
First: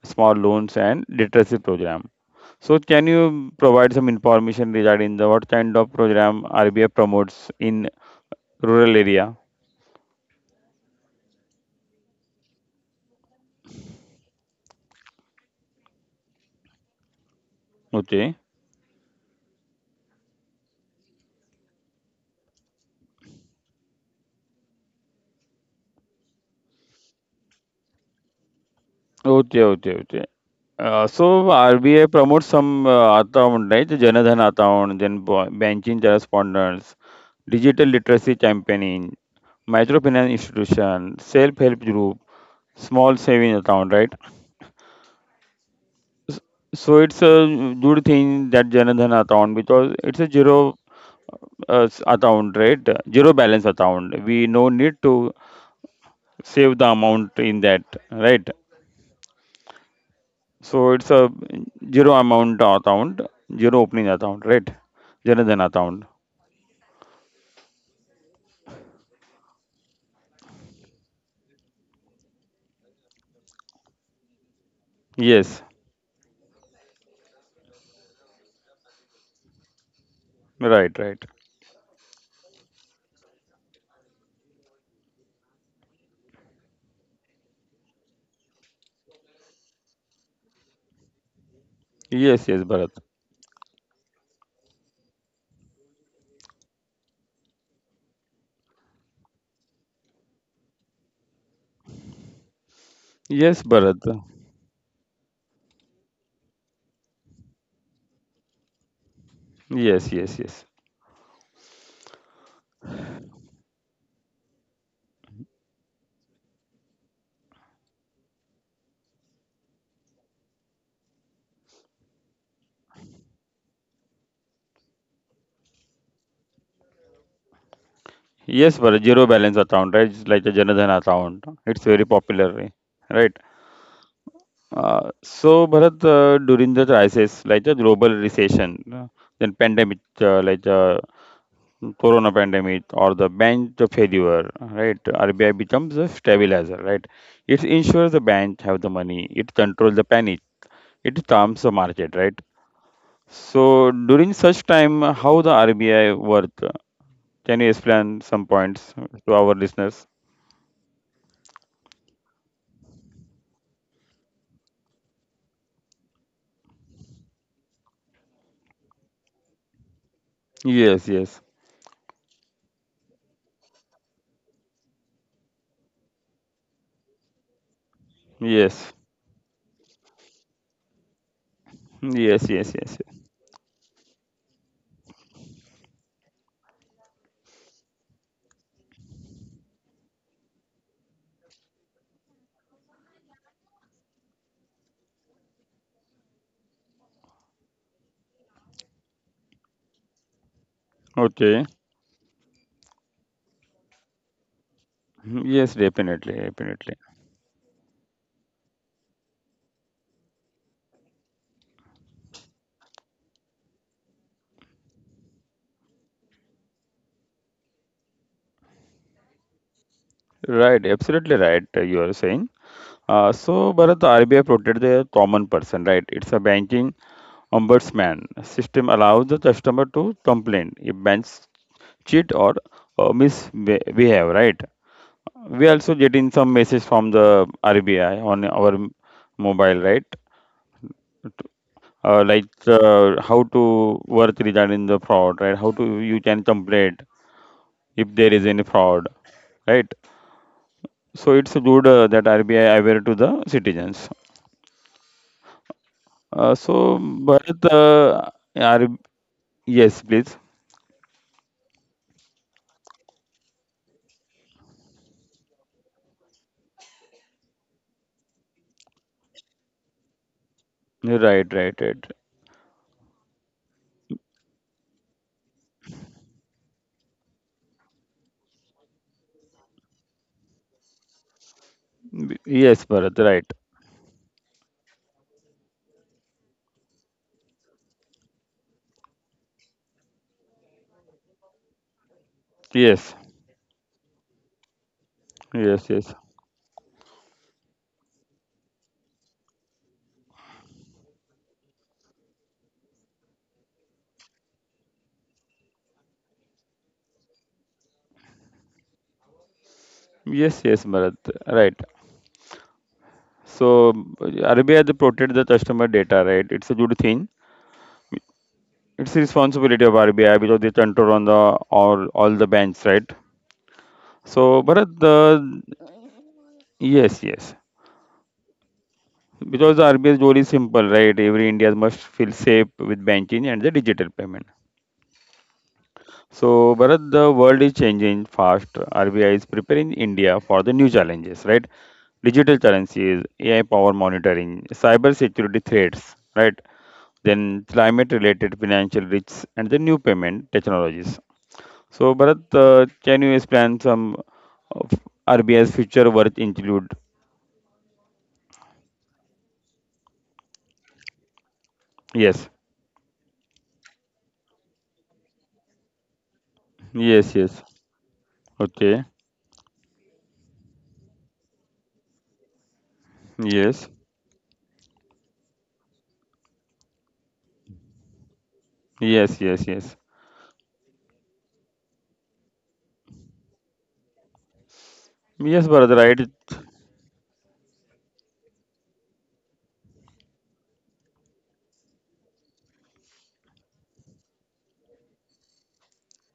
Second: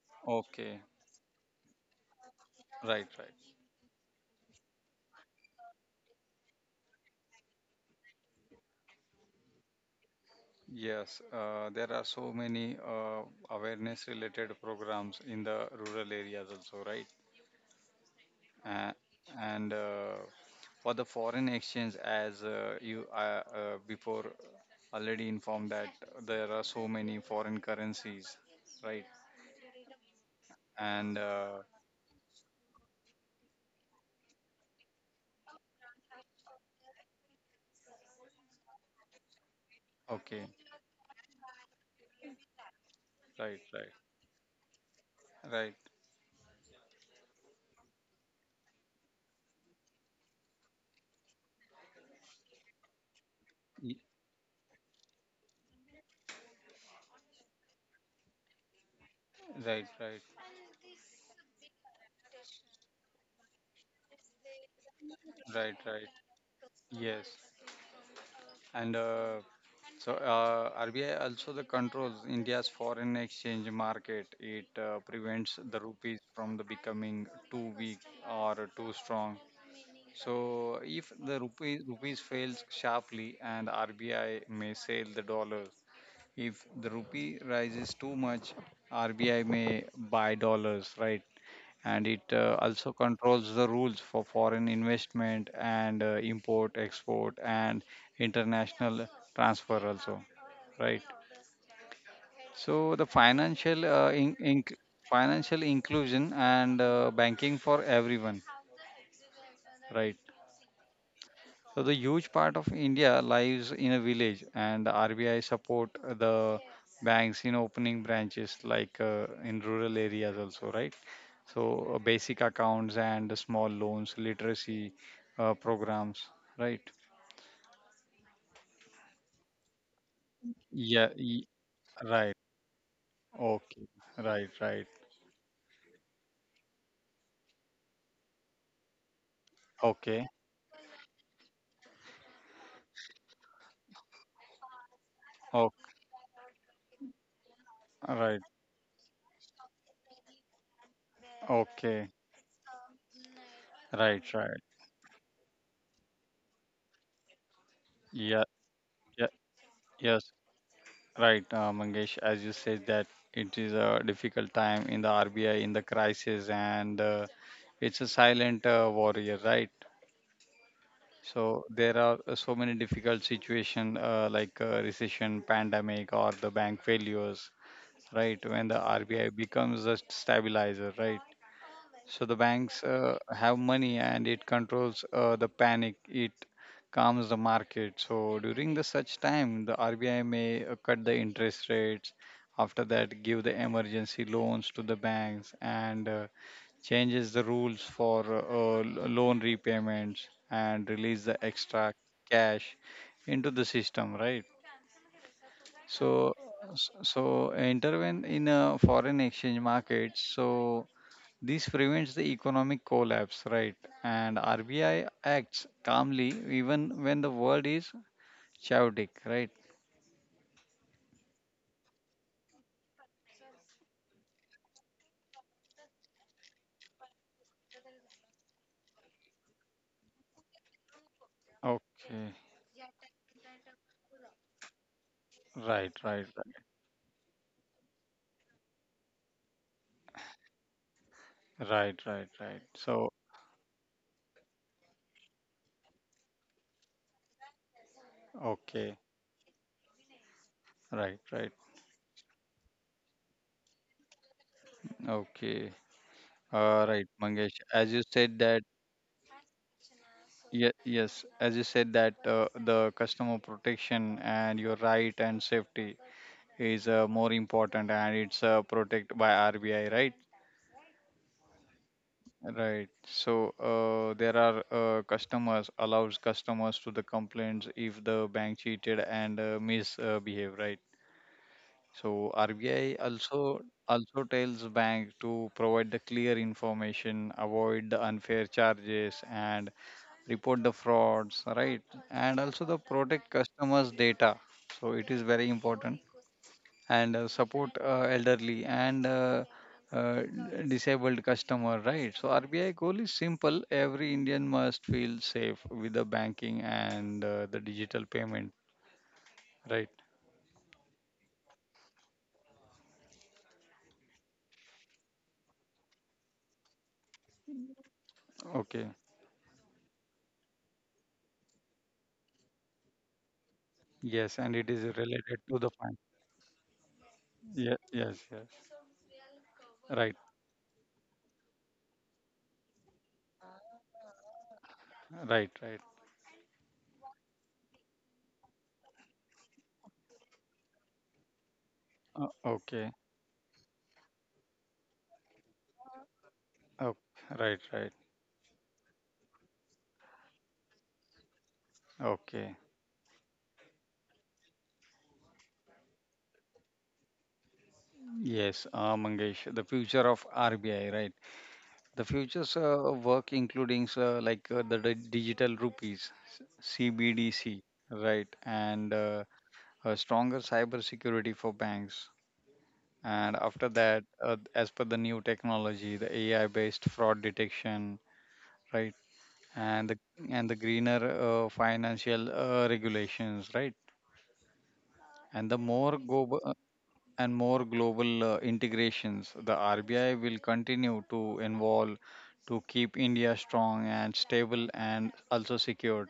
Speaker 1: Small loans
Speaker 2: okay.
Speaker 1: and literacy program. So, can
Speaker 2: Right, right.
Speaker 1: you provide some information regarding the what kind of program RBI promotes in rural area?
Speaker 2: Yes, there are so many awareness related programs in the rural areas also, right?
Speaker 1: Okay,
Speaker 2: uh, and For the foreign exchange, as you before already informed, that there are so many foreign currencies, right?
Speaker 1: okay, okay, okay.
Speaker 2: And
Speaker 1: So RBI promotes some account, right? Janadhan account, then banking correspondence, digital literacy campaigning, microfinance
Speaker 2: okay
Speaker 1: institution, self-help group, small saving
Speaker 2: right right
Speaker 1: account, right?
Speaker 2: right
Speaker 1: So it's a good thing that Janadhan account because it's a zero account, right? Zero balance
Speaker 2: Y-
Speaker 1: account. We no need to save the amount in that, right?
Speaker 2: right right
Speaker 1: So it's a zero amount account, zero opening account, right? Janadhan
Speaker 2: right
Speaker 1: account.
Speaker 2: right Yes. And so RBI also the controls India's foreign exchange market. It prevents
Speaker 1: Yes,
Speaker 2: the rupees from the becoming too weak or too strong. So
Speaker 1: right,
Speaker 2: if
Speaker 1: right.
Speaker 2: the rupees fails sharply, and RBI may sell the dollars. If the rupee rises too much, RBI may buy dollars, right? And it
Speaker 1: Yes, yes,
Speaker 2: also
Speaker 1: Bharat.
Speaker 2: controls the rules for foreign investment and import export and international transfer also, right? So the
Speaker 1: Yes,
Speaker 2: financial
Speaker 1: Bharat.
Speaker 2: financial inclusion and banking for everyone,
Speaker 1: Yes,
Speaker 2: right.
Speaker 1: yes, yes.
Speaker 2: So the huge part of India lives in a village, and RBI support the banks in opening branches, like in rural areas also, right? So basic accounts and small loans, literacy programs, right?
Speaker 1: Yes, Bharat. Zero balance account, right? It's like a Janadhan
Speaker 2: Yeah,
Speaker 1: account.
Speaker 2: y-
Speaker 1: It's very
Speaker 2: right.
Speaker 1: popular, eh? Right?
Speaker 2: Okay, right, right.
Speaker 1: So, Bharat, during the crisis, like the global recession, then pandemic,
Speaker 2: Okay,
Speaker 1: like the corona pandemic or the bank failure, right? RBI
Speaker 2: okay,
Speaker 1: becomes a stabilizer, right? It ensures the
Speaker 2: right.
Speaker 1: bank have the money. It controls the panic. It calms the
Speaker 2: Okay,
Speaker 1: market, right? So
Speaker 2: right,
Speaker 1: during
Speaker 2: right.
Speaker 1: such time, how the RBI work? Can you explain
Speaker 2: Yeah,
Speaker 1: some points
Speaker 2: yeah,
Speaker 1: to our listeners?
Speaker 2: yes. Right, Mangesh, as you said that, it is a difficult time in the RBI in the crisis, and it's a silent warrior, right?
Speaker 1: Yes, yes,
Speaker 2: So there are so many difficult situation, like recession, pandemic, or the bank failures, right? When the
Speaker 1: yes,
Speaker 2: RBI becomes a stabilizer, right? So the
Speaker 1: yes,
Speaker 2: banks
Speaker 1: yes, yes, yes.
Speaker 2: have money, and it controls the panic. It calms the market. So during the such time, the RBI may cut the interest rates. After that, give the emergency loans to the banks, and changes the rules for loan repayments, and release the
Speaker 1: Okay.
Speaker 2: extra cash into the system, right?
Speaker 1: Yes,
Speaker 2: So,
Speaker 1: definitely, definitely.
Speaker 2: so intervene in a foreign exchange markets. So this prevents the economic collapse, right? And RBI acts calmly even when the world is chaotic, right?
Speaker 1: Right, absolutely right. You are saying. So, Bharat, the RBI protects the common person, right? It's a banking ombudsman system allows the customer to complain if banks
Speaker 2: Okay.
Speaker 1: cheat or misbehave, right?
Speaker 2: Right,
Speaker 1: We
Speaker 2: right,
Speaker 1: also getting some message from the RBI on our mobile, right?
Speaker 2: right, right, right, right. So,
Speaker 1: How to work regarding the fraud, right? How to you can complain if there is any
Speaker 2: okay,
Speaker 1: fraud, right?
Speaker 2: right,
Speaker 1: So
Speaker 2: right,
Speaker 1: it's good that RBI aware to the citizens.
Speaker 2: okay.
Speaker 1: Uh, so
Speaker 2: Right, Mangesh.
Speaker 1: Bharat,
Speaker 2: As you
Speaker 1: uh,
Speaker 2: said that,
Speaker 1: R- yes, please.
Speaker 2: ye- Yes, as you said that, the customer protection and your right and safety is more important, and it's protected by RBI, right?
Speaker 1: Right, right, right.
Speaker 2: Right. So there are customers allows customers to the complaints if the bank cheated, and misbehave, right? So
Speaker 1: Yes,
Speaker 2: RBI
Speaker 1: Bharat, right.
Speaker 2: also tells bank to provide the clear information, avoid the unfair charges, and report the frauds, right? And also the
Speaker 1: Yes,
Speaker 2: protect customers' data. So it is very
Speaker 1: yes,
Speaker 2: important,
Speaker 1: yes.
Speaker 2: and support elderly and uh, disabled customer, right. So RBI goal is simple: every Indian must feel safe with the banking and the digital payment, right.
Speaker 1: Yes, yes, Bharat. Right. So RBI they protect the customer data, right? It's a good thing.
Speaker 2: Okay.
Speaker 1: It's the responsibility of RBI because they control on the all the banks, right?
Speaker 2: Yes, and
Speaker 1: So,
Speaker 2: it is
Speaker 1: Bharat,
Speaker 2: related
Speaker 1: the
Speaker 2: to the fund.
Speaker 1: Yes, yes,
Speaker 2: Yeah, yes, yes,
Speaker 1: because the
Speaker 2: right,
Speaker 1: RBI's goal is simple, right? Every Indian must feel safe with banking and the digital payment.
Speaker 2: right, right.
Speaker 1: So, Bharat, the world is changing fast. RBI is preparing India for the new challenges, right? Digital
Speaker 2: Okay.
Speaker 1: currencies, AI power monitoring, cyber security threats, right?
Speaker 2: Oh, right,
Speaker 1: Then
Speaker 2: right,
Speaker 1: climate related financial risks and the new payment technologies. So, Bharat,
Speaker 2: okay.
Speaker 1: can you explain some of RBI's future worth include?
Speaker 2: Yes, Mangesh, the future of RBI, right. The
Speaker 1: Yes,
Speaker 2: futures work including digital rupees,
Speaker 1: yes,
Speaker 2: CBDC,
Speaker 1: yes.
Speaker 2: right, and
Speaker 1: Okay,
Speaker 2: a stronger cybersecurity for banks. And after
Speaker 1: yes,
Speaker 2: that, as per the new technology, the AI-based fraud detection, right,
Speaker 1: yes, yes, yes.
Speaker 2: and the and the greener financial regulations, right.
Speaker 1: Yes,
Speaker 2: And the
Speaker 1: Bharat, right.
Speaker 2: more go and more global integrations. The RBI will continue to involve to keep India strong and stable, and also secured.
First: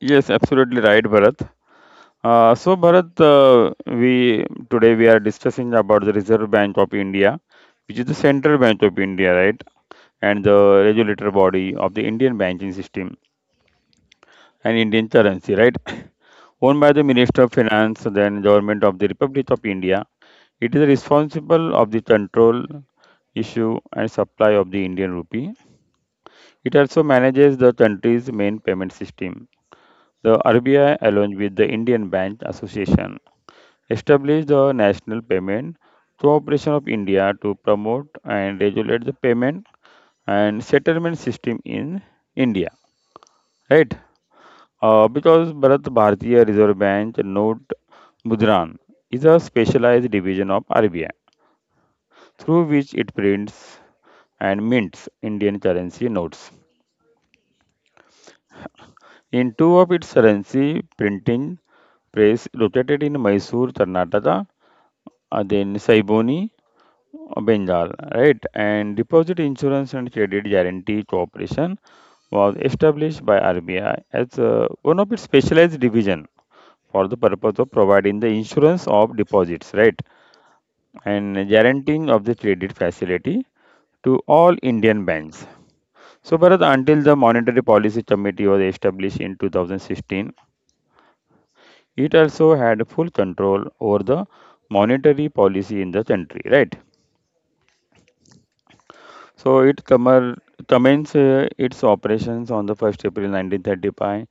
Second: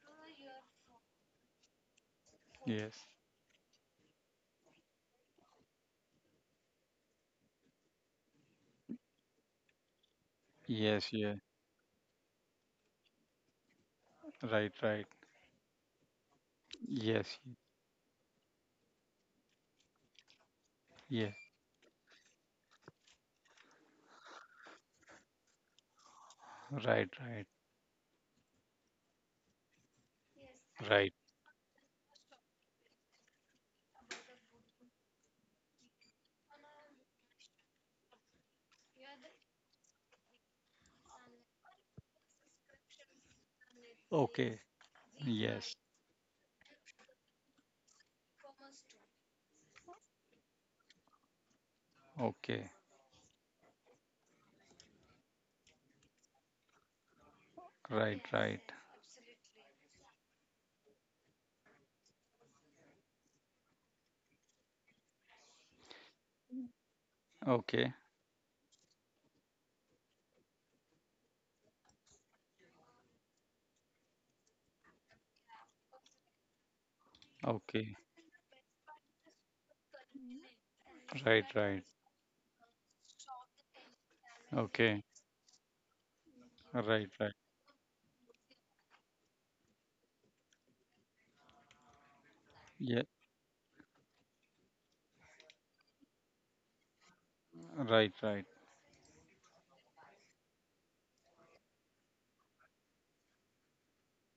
Speaker 1: Yes, absolutely right, Bharat. So,
Speaker 2: Yes,
Speaker 1: Bharat, we Today we are discussing about the Reserve Bank of India, which is the central bank of India, right, and the
Speaker 2: yes,
Speaker 1: regulator
Speaker 2: yeah,
Speaker 1: body of the Indian banking system
Speaker 2: right,
Speaker 1: and
Speaker 2: right.
Speaker 1: Indian currency, right, owned by the
Speaker 2: Yes,
Speaker 1: Minister of Finance, then Government of the Republic of India. It is
Speaker 2: yeah,
Speaker 1: responsible of the control, issue and supply of the Indian rupee. It also
Speaker 2: right, right,
Speaker 1: manages the country's main payment system. The RBI
Speaker 2: right.
Speaker 1: along with the Indian Bank Association established the National Payment Cooperation of India to promote and regulate the payment and settlement system in India. Right?
Speaker 2: Okay,
Speaker 1: Because
Speaker 2: yes,
Speaker 1: Bharat Bharatiya Reserve Bank note Mudran is a specialized division of RBI, through
Speaker 2: okay,
Speaker 1: which it prints and mints Indian currency notes,
Speaker 2: right, right.
Speaker 1: in two of its currency printing press located in Mysore, Karnataka, then Saiboni,
Speaker 2: Okay,
Speaker 1: Bengal, right? And Deposit Insurance and Credit Guarantee Corporation was established by RBI as one of its specialized division for the purpose of
Speaker 2: okay,
Speaker 1: providing the insurance of deposits, right?
Speaker 2: right,
Speaker 1: And
Speaker 2: right.
Speaker 1: guaranteeing of the credit facility to all
Speaker 2: Okay,
Speaker 1: Indian banks. So, Bharat, until
Speaker 2: right,
Speaker 1: the
Speaker 2: right.
Speaker 1: Monetary Policy Committee was established in 2016, it also had
Speaker 2: Yeah,
Speaker 1: full control over the monetary policy in the country, right?
Speaker 2: right, right.
Speaker 1: So, it commenced its operations on the 1st April 1935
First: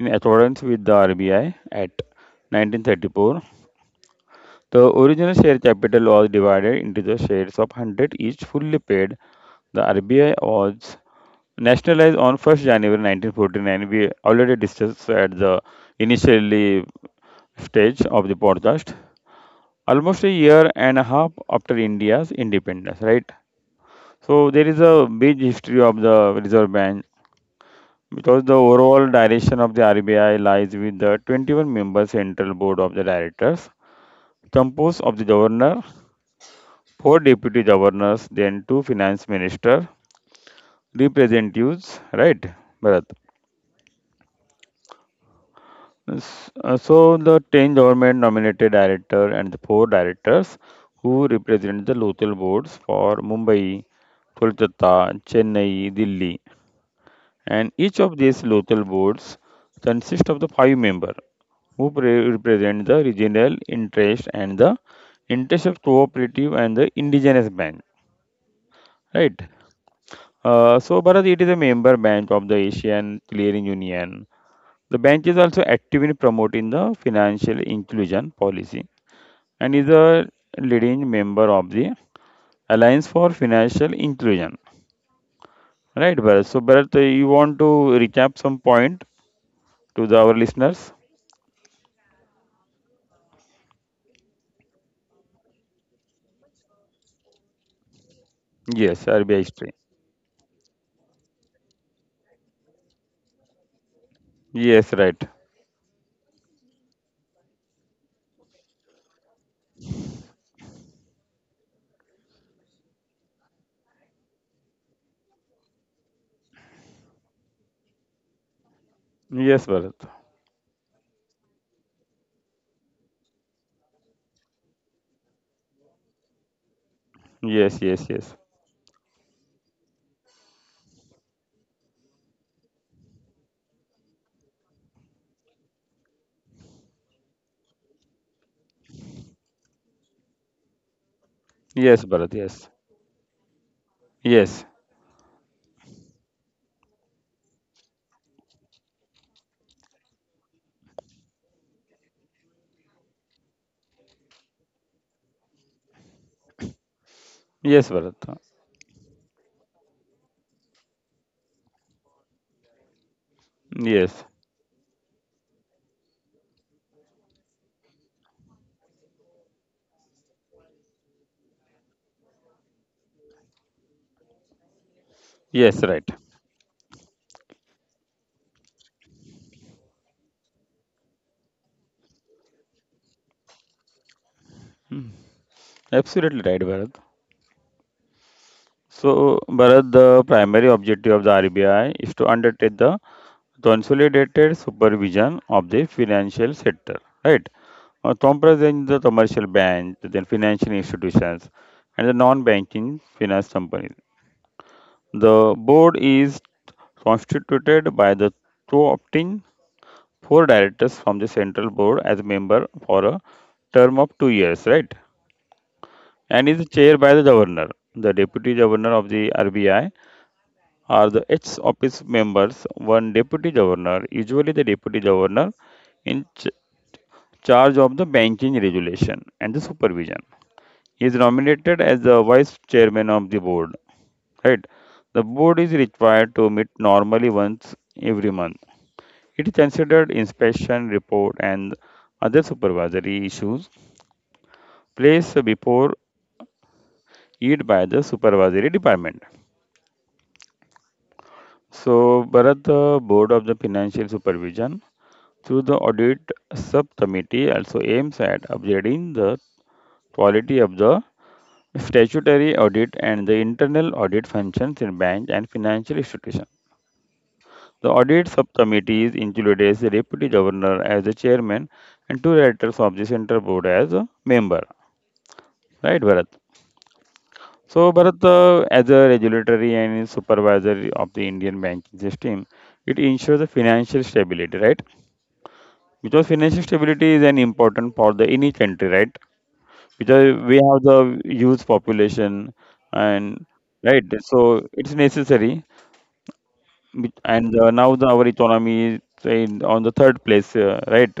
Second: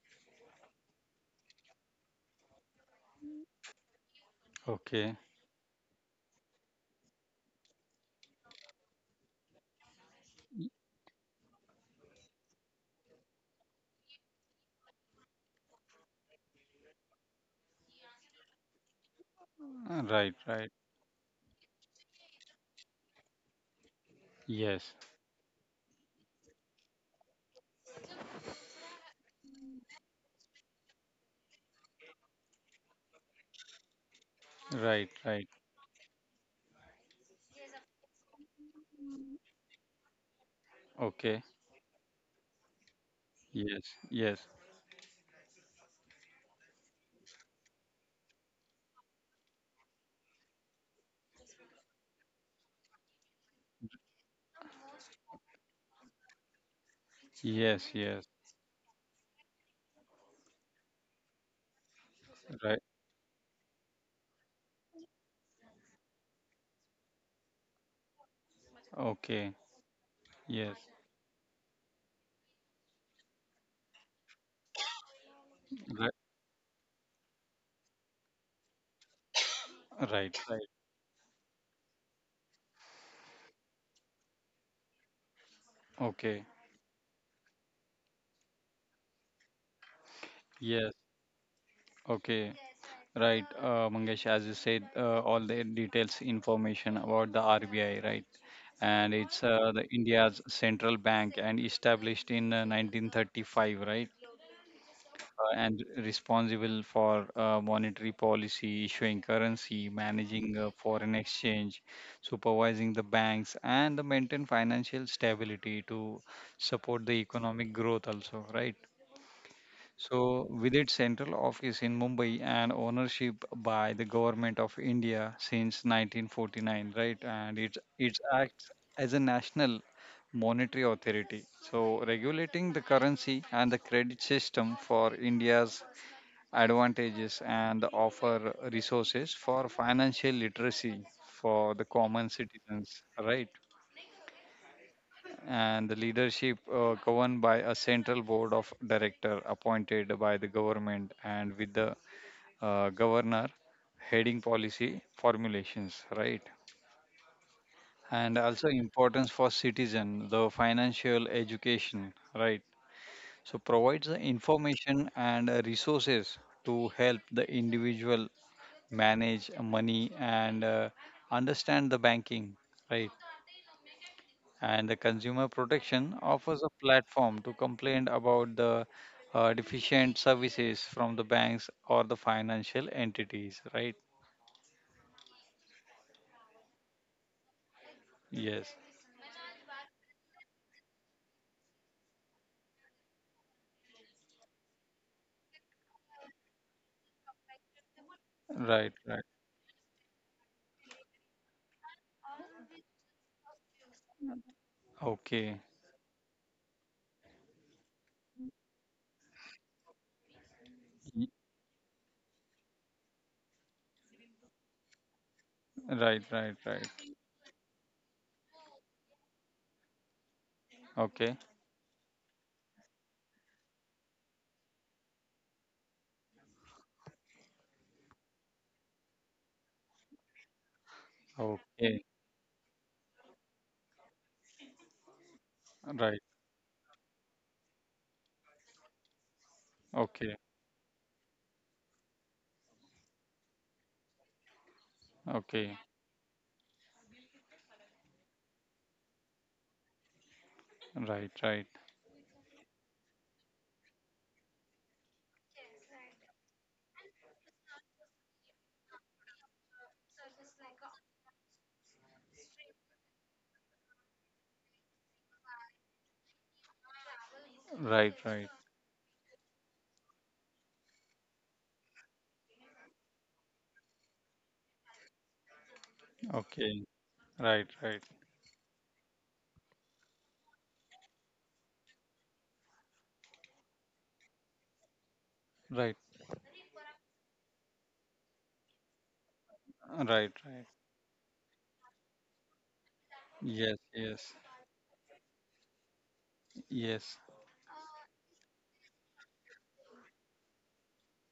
Speaker 1: in accordance with the RBI Act 1934. The
Speaker 2: Okay,
Speaker 1: original share capital was divided into the shares of 100 each, fully paid. The RBI was nationalized on 1st January 1949, we already discussed at the initially stage of the podcast.
Speaker 2: right,
Speaker 1: Almost a
Speaker 2: right.
Speaker 1: year and a half after India's independence, right? So
Speaker 2: Yes.
Speaker 1: there is a big history of the Reserve Bank because the overall direction of the RBI lies with the 21-member central board of the directors,
Speaker 2: Right,
Speaker 1: composed of
Speaker 2: right.
Speaker 1: the governor, four deputy governors, then two finance minister,
Speaker 2: Okay.
Speaker 1: representatives, right? Bharat.
Speaker 2: Yes, yes,
Speaker 1: So the 10 government nominated director and the four directors who represent the local boards for Mumbai, Kolkata, Chennai, Delhi, and
Speaker 2: yes,
Speaker 1: each
Speaker 2: yes.
Speaker 1: of these local boards consist of the five members who
Speaker 2: Right.
Speaker 1: represent the regional interest and the interest of cooperative and the indigenous bank,
Speaker 2: Okay.
Speaker 1: right?
Speaker 2: Yes.
Speaker 1: So Bharat, it is a member bank of the Asian Clearing Union. The bank is also
Speaker 2: Right,
Speaker 1: active in promoting the financial inclusion policy and is
Speaker 2: right,
Speaker 1: a
Speaker 2: right.
Speaker 1: leading member of the Alliance for Financial Inclusion.
Speaker 2: Okay.
Speaker 1: Right, Bharat? So, Bharat, you want to recap some point to our
Speaker 2: Yes.
Speaker 1: listeners?
Speaker 2: Okay. Right. Mangesh, as you said, all the details information about the RBI, right? And
Speaker 1: Yes,
Speaker 2: it's
Speaker 1: RBI
Speaker 2: the
Speaker 1: history.
Speaker 2: India's central bank, and established in 1935, right?
Speaker 1: Yes, right.
Speaker 2: And responsible for monetary policy, issuing currency, managing foreign exchange, supervising the banks, and the maintain financial stability to support the economic growth also, right?
Speaker 1: Yes, Bharat.
Speaker 2: So, with its central office in Mumbai and ownership by the government of India since 1949, right? And it
Speaker 1: Yes, yes,
Speaker 2: it
Speaker 1: yes.
Speaker 2: acts as a national monetary authority, so regulating the currency and the credit system for India's advantages, and offer resources for financial literacy for the
Speaker 1: Yes,
Speaker 2: common
Speaker 1: Bharat. Yes.
Speaker 2: citizens, right.
Speaker 1: Yes.
Speaker 2: And the leadership governed by a central board of director appointed by the government, and with the governor heading policy formulations, right.
Speaker 1: Yes,
Speaker 2: And
Speaker 1: Bharat.
Speaker 2: also importance for citizen the financial education, right. So provides the
Speaker 1: Yes.
Speaker 2: information and resources to help the individual manage money, and understand the banking, right. And the consumer
Speaker 1: Yes, right.
Speaker 2: protection offers a platform to complain about the deficient services from the banks or the financial entities, right.
Speaker 1: Hmm. Absolutely right, Bharat.
Speaker 2: Yes,
Speaker 1: So, Bharat, the primary objective of the RBI is to undertake the consolidated supervision of the financial sector, right?
Speaker 2: right,
Speaker 1: Comprising the
Speaker 2: right,
Speaker 1: commercial banks, then financial institutions, and the non-banking finance companies.
Speaker 2: okay.
Speaker 1: The board is constituted by the two opting four directors
Speaker 2: Y-
Speaker 1: from the central board as member for a term of 2 years, right?
Speaker 2: right, right,
Speaker 1: And is
Speaker 2: right,
Speaker 1: chaired by the governor. The deputy governor of the RBI are
Speaker 2: okay,
Speaker 1: the ex office members. One deputy governor, usually the deputy governor, in charge of the banking regulation and the supervision. He is nominated
Speaker 2: okay,
Speaker 1: as the vice chairman of the board. Right. The board is
Speaker 2: right,
Speaker 1: required to meet normally once every month. It considered
Speaker 2: okay,
Speaker 1: inspection report and other supervisory issues placed
Speaker 2: okay,
Speaker 1: before it by the supervisory department.
Speaker 2: right, right,
Speaker 1: So, Bharat, the Board of the Financial Supervision, through the audit subcommittee, also aims at upgrading the quality of the statutory audit and the internal audit functions in bank and financial institutions. The
Speaker 2: right,
Speaker 1: audit
Speaker 2: right,
Speaker 1: subcommittees includes the deputy governor as the chairman and two directors of the central board as a member. Right, Bharat?
Speaker 2: okay, right, right,
Speaker 1: So, Bharat, as a regulatory and supervisor of the Indian banking system, it ensures the financial stability, right?
Speaker 2: right,
Speaker 1: Because financial stability is an important for the any country, right?
Speaker 2: right,
Speaker 1: Because
Speaker 2: right,
Speaker 1: we have the youth population and
Speaker 2: yes,
Speaker 1: right,
Speaker 2: yes.
Speaker 1: so it's necessary.
Speaker 2: Yes,
Speaker 1: Bit- and Now our economy is on the third place, right?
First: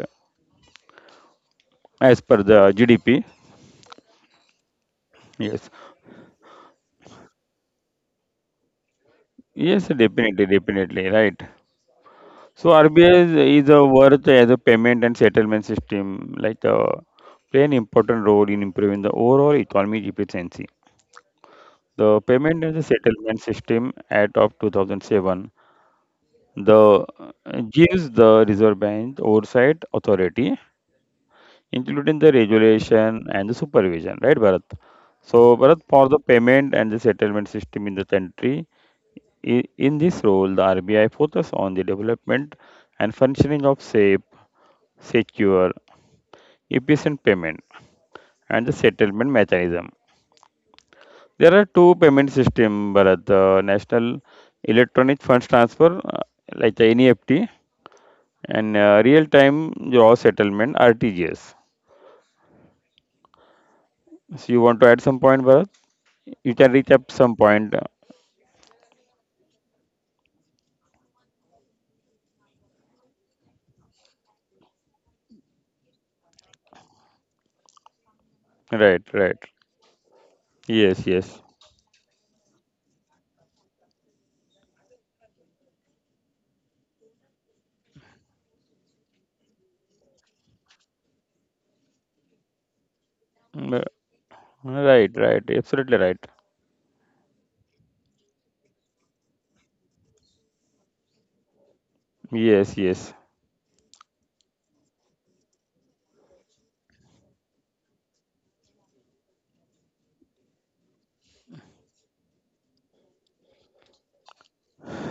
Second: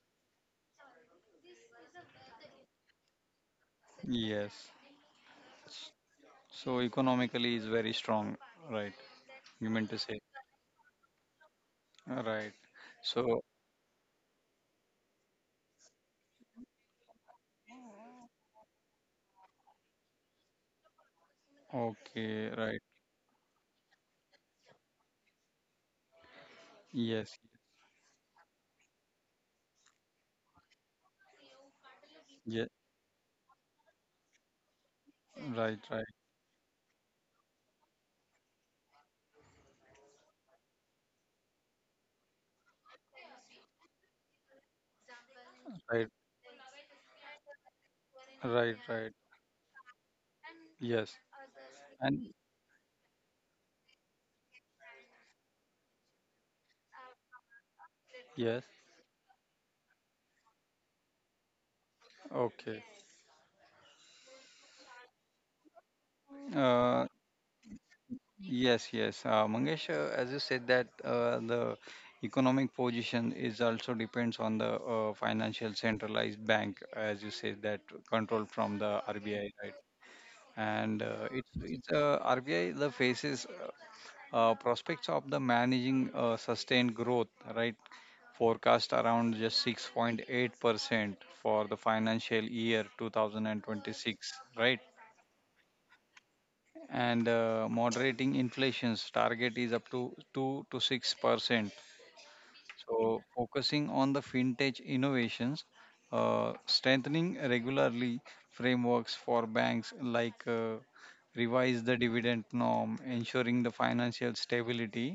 Speaker 1: As per the GDP,
Speaker 2: yes.
Speaker 1: yes,
Speaker 2: S- So economically is very strong, right? You
Speaker 1: yes,
Speaker 2: meant to say,
Speaker 1: definitely, definitely, right.
Speaker 2: right?
Speaker 1: So RBI
Speaker 2: So
Speaker 1: is a worth as a payment and settlement system, like play an important role in improving the overall economic efficiency. The
Speaker 2: okay, right?
Speaker 1: payment and the settlement system Act of 2007, the
Speaker 2: Yes,
Speaker 1: gives the Reserve Bank oversight authority including the
Speaker 2: yeah,
Speaker 1: regulation and the supervision, right, Bharat? So,
Speaker 2: right,
Speaker 1: Bharat,
Speaker 2: right,
Speaker 1: for the payment and the settlement system in the country, in this role, the RBI focus on the development and functioning of safe, secure,
Speaker 2: right,
Speaker 1: efficient payment and the
Speaker 2: right, right.
Speaker 1: settlement mechanism.
Speaker 2: Yes,
Speaker 1: There are two
Speaker 2: and
Speaker 1: payment system, Bharat, the National Electronic Funds Transfer, uh, like the NEFT,
Speaker 2: yes,
Speaker 1: and real-time gross settlement, RTGS.
Speaker 2: okay.
Speaker 1: So, you want to add some point, Bharat? You can
Speaker 2: Uh,
Speaker 1: recap some point.
Speaker 2: yes, yes. Mangesh, as you said that, the economic position is also depends on the financial centralized bank, as you said that, control from the
Speaker 1: Right, right.
Speaker 2: RBI, right? And
Speaker 1: Yes, yes.
Speaker 2: it's RBI the faces prospects of the managing sustained growth, right. Forecast around just 6.8% for the financial year
Speaker 1: Mm, uh,
Speaker 2: 2026, right.
Speaker 1: Right, right. Absolutely right.
Speaker 2: And moderating inflation's target is up to 2 to 6%.
Speaker 1: Yes,
Speaker 2: So,
Speaker 1: yes.
Speaker 2: focusing on the fintech innovations, strengthening regularly frameworks for banks, like revise the dividend norm, ensuring the financial stability,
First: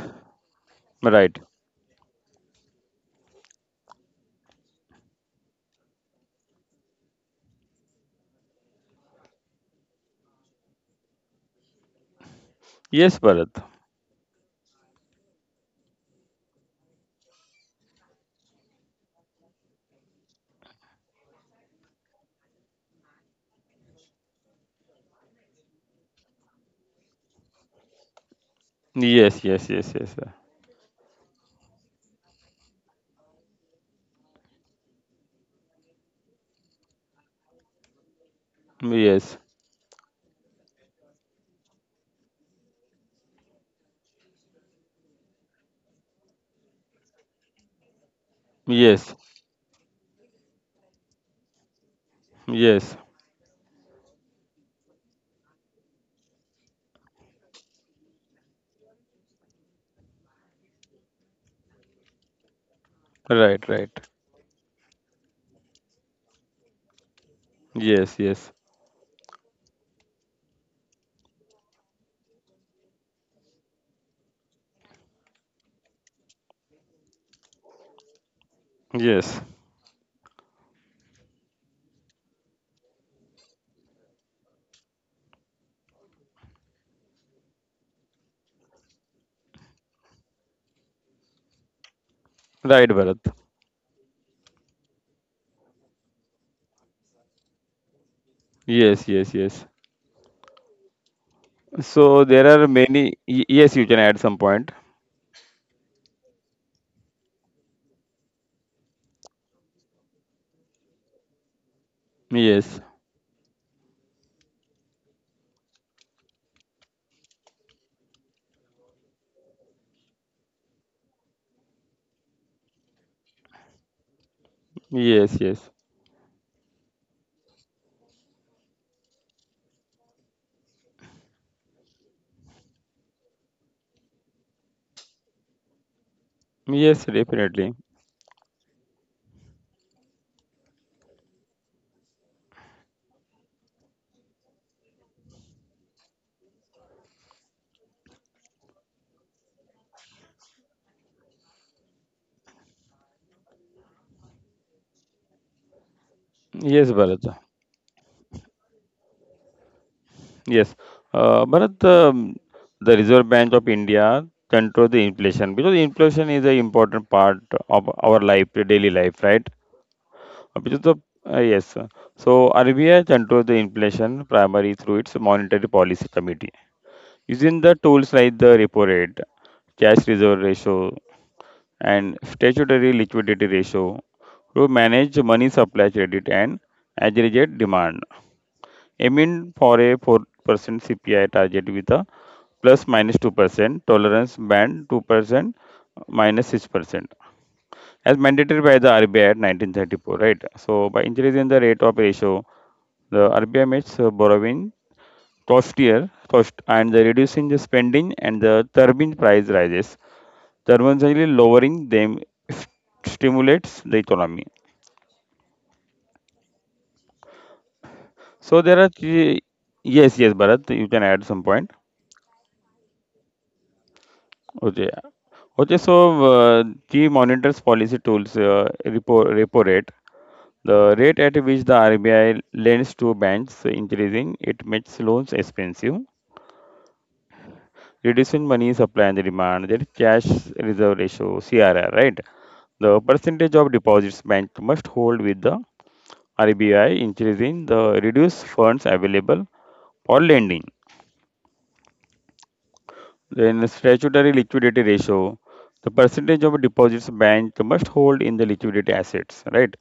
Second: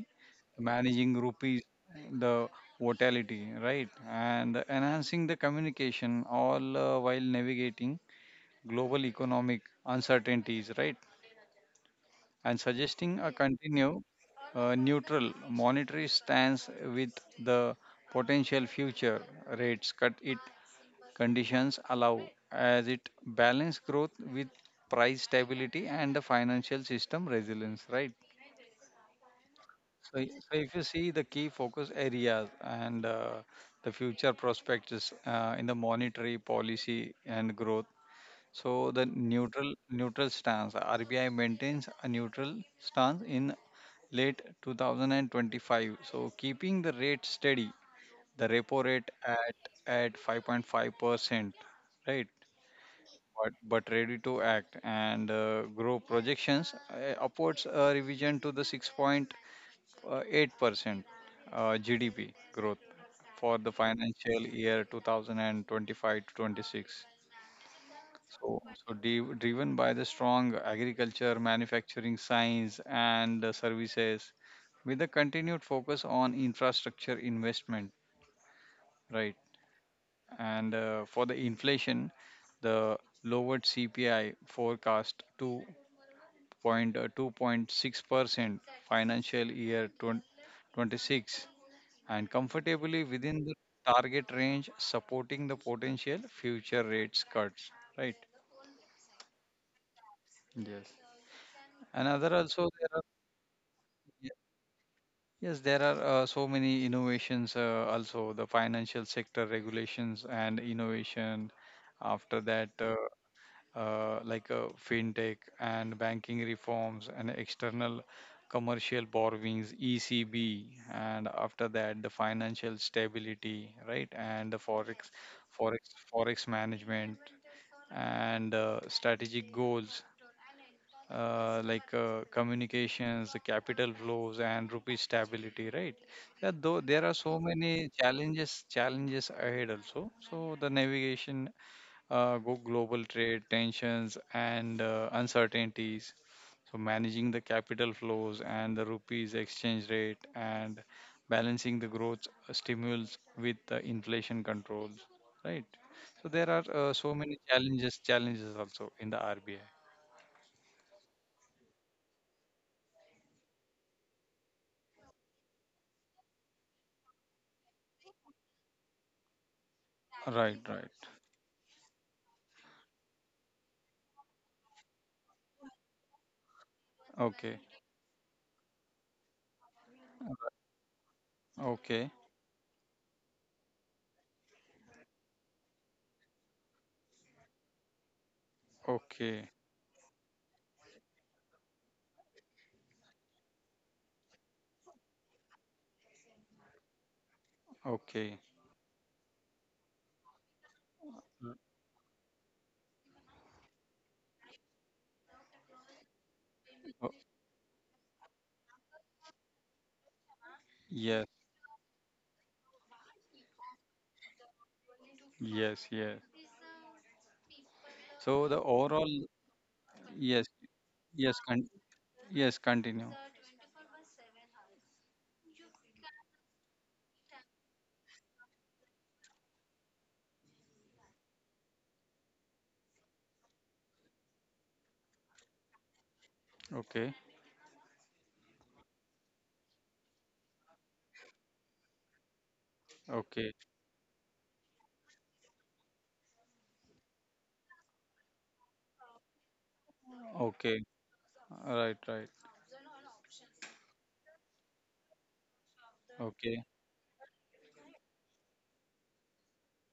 Speaker 2: managing
Speaker 1: Right.
Speaker 2: rupees, the volatility, right, and enhancing the communication, all while navigating global economic uncertainties, right, and suggesting
Speaker 1: Yes,
Speaker 2: a
Speaker 1: Bharat.
Speaker 2: continue neutral monetary stance, with the potential future rates cut it conditions allow, as it balance growth with price stability and the financial system resilience, right.
Speaker 1: Yes, yes, yes,
Speaker 2: so,
Speaker 1: yes.
Speaker 2: i-
Speaker 1: Sir.
Speaker 2: so if you see the key focus areas and the future prospects in the monetary policy and growth, so the
Speaker 1: Yes,
Speaker 2: neutral stance, RBI maintains a neutral stance in late 2025. So keeping the rate steady, the repo rate
Speaker 1: yes,
Speaker 2: at 5.5%, right?
Speaker 1: yes.
Speaker 2: But ready to act, and grow projections upwards revision to the 6.8% GDP growth for the
Speaker 1: Right, right.
Speaker 2: financial year 2025 to 26.
Speaker 1: Yes,
Speaker 2: So,
Speaker 1: yes,
Speaker 2: so driven by the strong agriculture, manufacturing, science, and services, with a continued focus on infrastructure investment, right?
Speaker 1: yes.
Speaker 2: And for the inflation, the lowered CPI forecast to point 2.6% financial year 20, 26, and comfortably
Speaker 1: Right,
Speaker 2: within the
Speaker 1: Bharat.
Speaker 2: target range, supporting the potential future rates cuts, right?
Speaker 1: Yes, yes, yes.
Speaker 2: Yes.
Speaker 1: So
Speaker 2: Another
Speaker 1: there
Speaker 2: also
Speaker 1: are
Speaker 2: there are.
Speaker 1: many. Yes, you can add some point.
Speaker 2: Yes, there are so many innovations also, the financial sector regulations and innovation. After that,
Speaker 1: Yes,
Speaker 2: like fintech and banking reforms, and external commercial borrowings, ECB, and after that, the financial stability, right? And the
Speaker 1: yes, yes.
Speaker 2: forex, forex management, and strategic goals like communications, the capital flows, and rupee stability, right? Yeah, though there are
Speaker 1: Yes,
Speaker 2: so many
Speaker 1: definitely.
Speaker 2: challenges ahead also. So the navigation, go global trade tensions and uncertainties. So managing the capital flows and the rupees exchange rate, and balancing the growth stimulus with the inflation controls, right? So there are
Speaker 1: Yes,
Speaker 2: so many
Speaker 1: Bharat.
Speaker 2: challenges also in the RBI.
Speaker 1: Yes, Bharat, the Reserve Bank of India control the inflation because inflation is an important part of our life, daily life, right?
Speaker 2: Right,
Speaker 1: Uh, Because
Speaker 2: right.
Speaker 1: the uh, yes, uh, so RBI controls the inflation primarily through its monetary policy committee
Speaker 2: Okay.
Speaker 1: using the tools like the repo rate, cash reserve ratio,
Speaker 2: Okay,
Speaker 1: and statutory liquidity ratio to manage money supply, credit, and aggregate demand aiming
Speaker 2: okay,
Speaker 1: for a 4% CPI target with a plus minus 2% tolerance band 2% minus 6% as
Speaker 2: okay.
Speaker 1: mandated by the RBI at 1934, right? So by increasing
Speaker 2: Uh,
Speaker 1: the rate of ratio, the RBI makes borrowing costlier cost and the
Speaker 2: oh,
Speaker 1: reducing the spending and the turbine price rises
Speaker 2: yes,
Speaker 1: thermodynamically lowering them s- stimulates the economy.
Speaker 2: yes, yes. So the
Speaker 1: So there are
Speaker 2: overall,
Speaker 1: three yes yes
Speaker 2: yes,
Speaker 1: Bharat you can add
Speaker 2: yes,
Speaker 1: some
Speaker 2: con-
Speaker 1: point.
Speaker 2: yes, continue.
Speaker 1: Okay. Okay, so key monitors policy tools, repo rate. The rate at which the RBI lends to banks increasing, it makes loans expensive,
Speaker 2: Okay,
Speaker 1: reducing money supply and demand. That is cash reserve ratio, CRR, right? The percentage
Speaker 2: okay,
Speaker 1: of deposits bank must hold with the RBI increasing the reduce funds available for lending.
Speaker 2: okay. Right, right.
Speaker 1: Then statutory liquidity ratio, the percentage of
Speaker 2: Okay,
Speaker 1: deposits bank must hold in the liquidity assets, right?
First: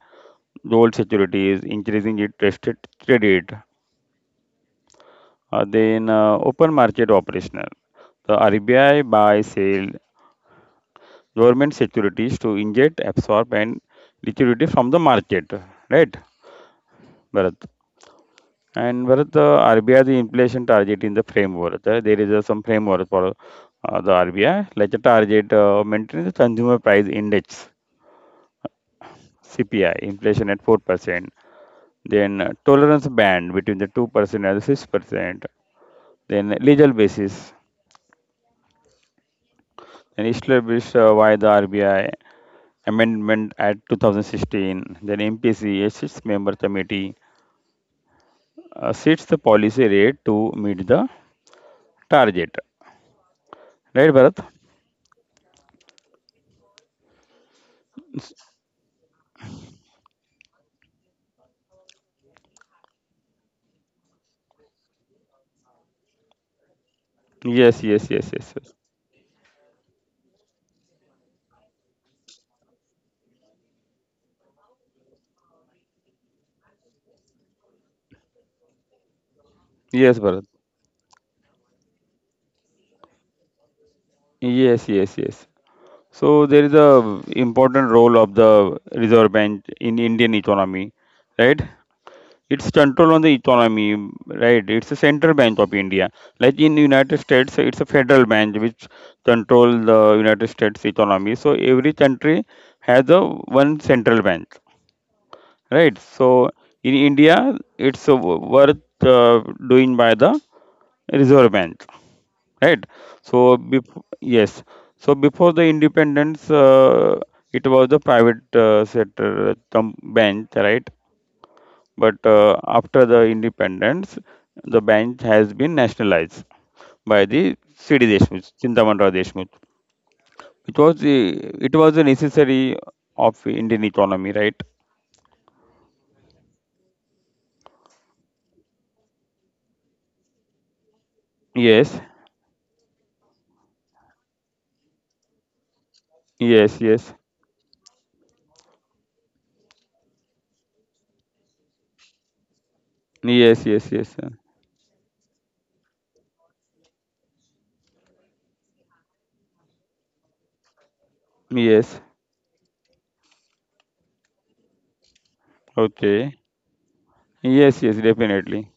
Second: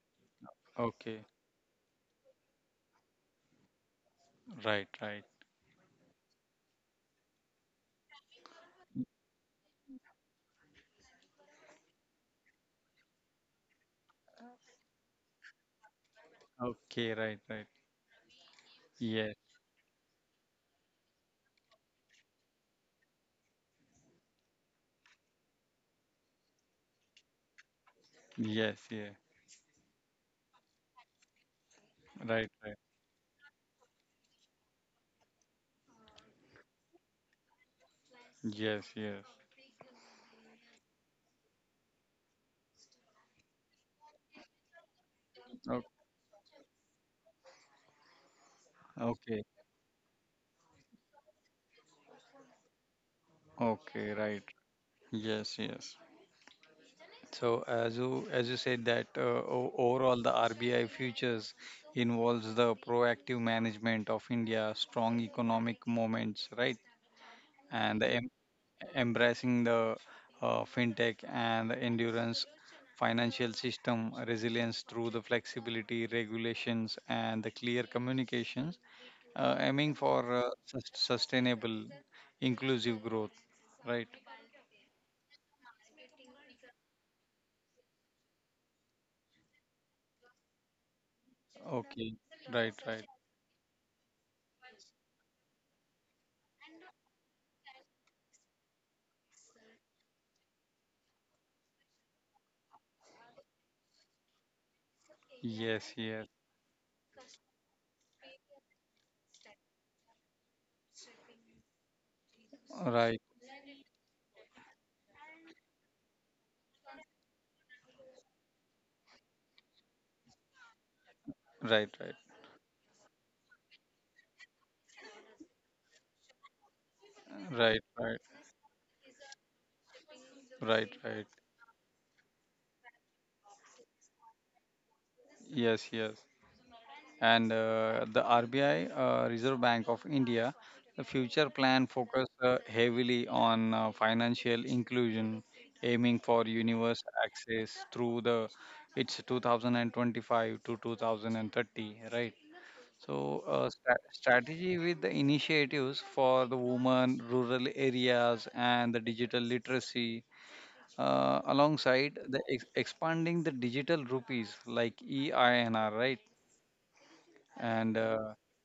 Speaker 1: Gold
Speaker 2: okay.
Speaker 1: securities, increasing interested credit,
Speaker 2: Right, right.
Speaker 1: then open market operational. The RBI buy, sell government securities to inject, absorb, and liquidity from the market, right,
Speaker 2: Okay, right,
Speaker 1: Bharat?
Speaker 2: right.
Speaker 1: And Bharat, the
Speaker 2: Yes,
Speaker 1: RBI the inflation target in the framework. There is Some framework for the RBI, like a target maintain the consumer price index
Speaker 2: yes, yeah.
Speaker 1: (CPI) inflation at 4%, then
Speaker 2: Right, right.
Speaker 1: tolerance band between the 2% and the 6%. Then legal basis
Speaker 2: Yes, yes.
Speaker 1: and established by the RBI Amendment Act 2016. Then MPC, as
Speaker 2: Okay,
Speaker 1: its member committee, sets the
Speaker 2: okay,
Speaker 1: policy rate to meet the target. Right,
Speaker 2: okay,
Speaker 1: Bharat?
Speaker 2: right. Yes, yes. So, as
Speaker 1: S-
Speaker 2: you as you said that, overall the RBI futures involves the proactive management of India, strong economic moments, right,
Speaker 1: Yes,
Speaker 2: and
Speaker 1: yes, yes, yes, yes.
Speaker 2: embracing the fintech and the endurance financial system resilience through the flexibility regulations and the clear communications, aiming
Speaker 1: Yes,
Speaker 2: for
Speaker 1: Bharat.
Speaker 2: sustainable, inclusive growth, right?
Speaker 1: Yes, yes, yes. So there is a important role of the Reserve Bank in Indian economy, right?
Speaker 2: Okay,
Speaker 1: It's
Speaker 2: right,
Speaker 1: control
Speaker 2: right.
Speaker 1: on the economy, right? It's a central bank of India. Like in United States, it's a federal bank which control the United States economy. So every country has a one central bank, right?
Speaker 2: Yes, yes,
Speaker 1: So in India, it's worth doing by the Reserve Bank, right?
Speaker 2: right.
Speaker 1: So bef- yes, so before the independence, it was the private sector bank, right?
Speaker 2: Right, right,
Speaker 1: But after the independence, the bank has been nationalized by
Speaker 2: right,
Speaker 1: the
Speaker 2: right,
Speaker 1: C.D. Deshmukh, Chintamani Deshmukh.
Speaker 2: right,
Speaker 1: It was
Speaker 2: right.
Speaker 1: the, it was a necessary of Indian economy, right?
Speaker 2: Yes, yes. And the RBI, Reserve Bank of India, the future plan
Speaker 1: Yes,
Speaker 2: focus heavily on financial inclusion, aiming for
Speaker 1: yes, yes,
Speaker 2: universal access through the its 2025 to 2030, right? So,
Speaker 1: yes, yes,
Speaker 2: sta
Speaker 1: yes,
Speaker 2: strategy with the initiatives for the women, rural areas, and the digital literacy
Speaker 1: yes.
Speaker 2: alongside expanding the digital rupees like EINR, right?
Speaker 1: Okay. Yes, yes,
Speaker 2: And
Speaker 1: definitely.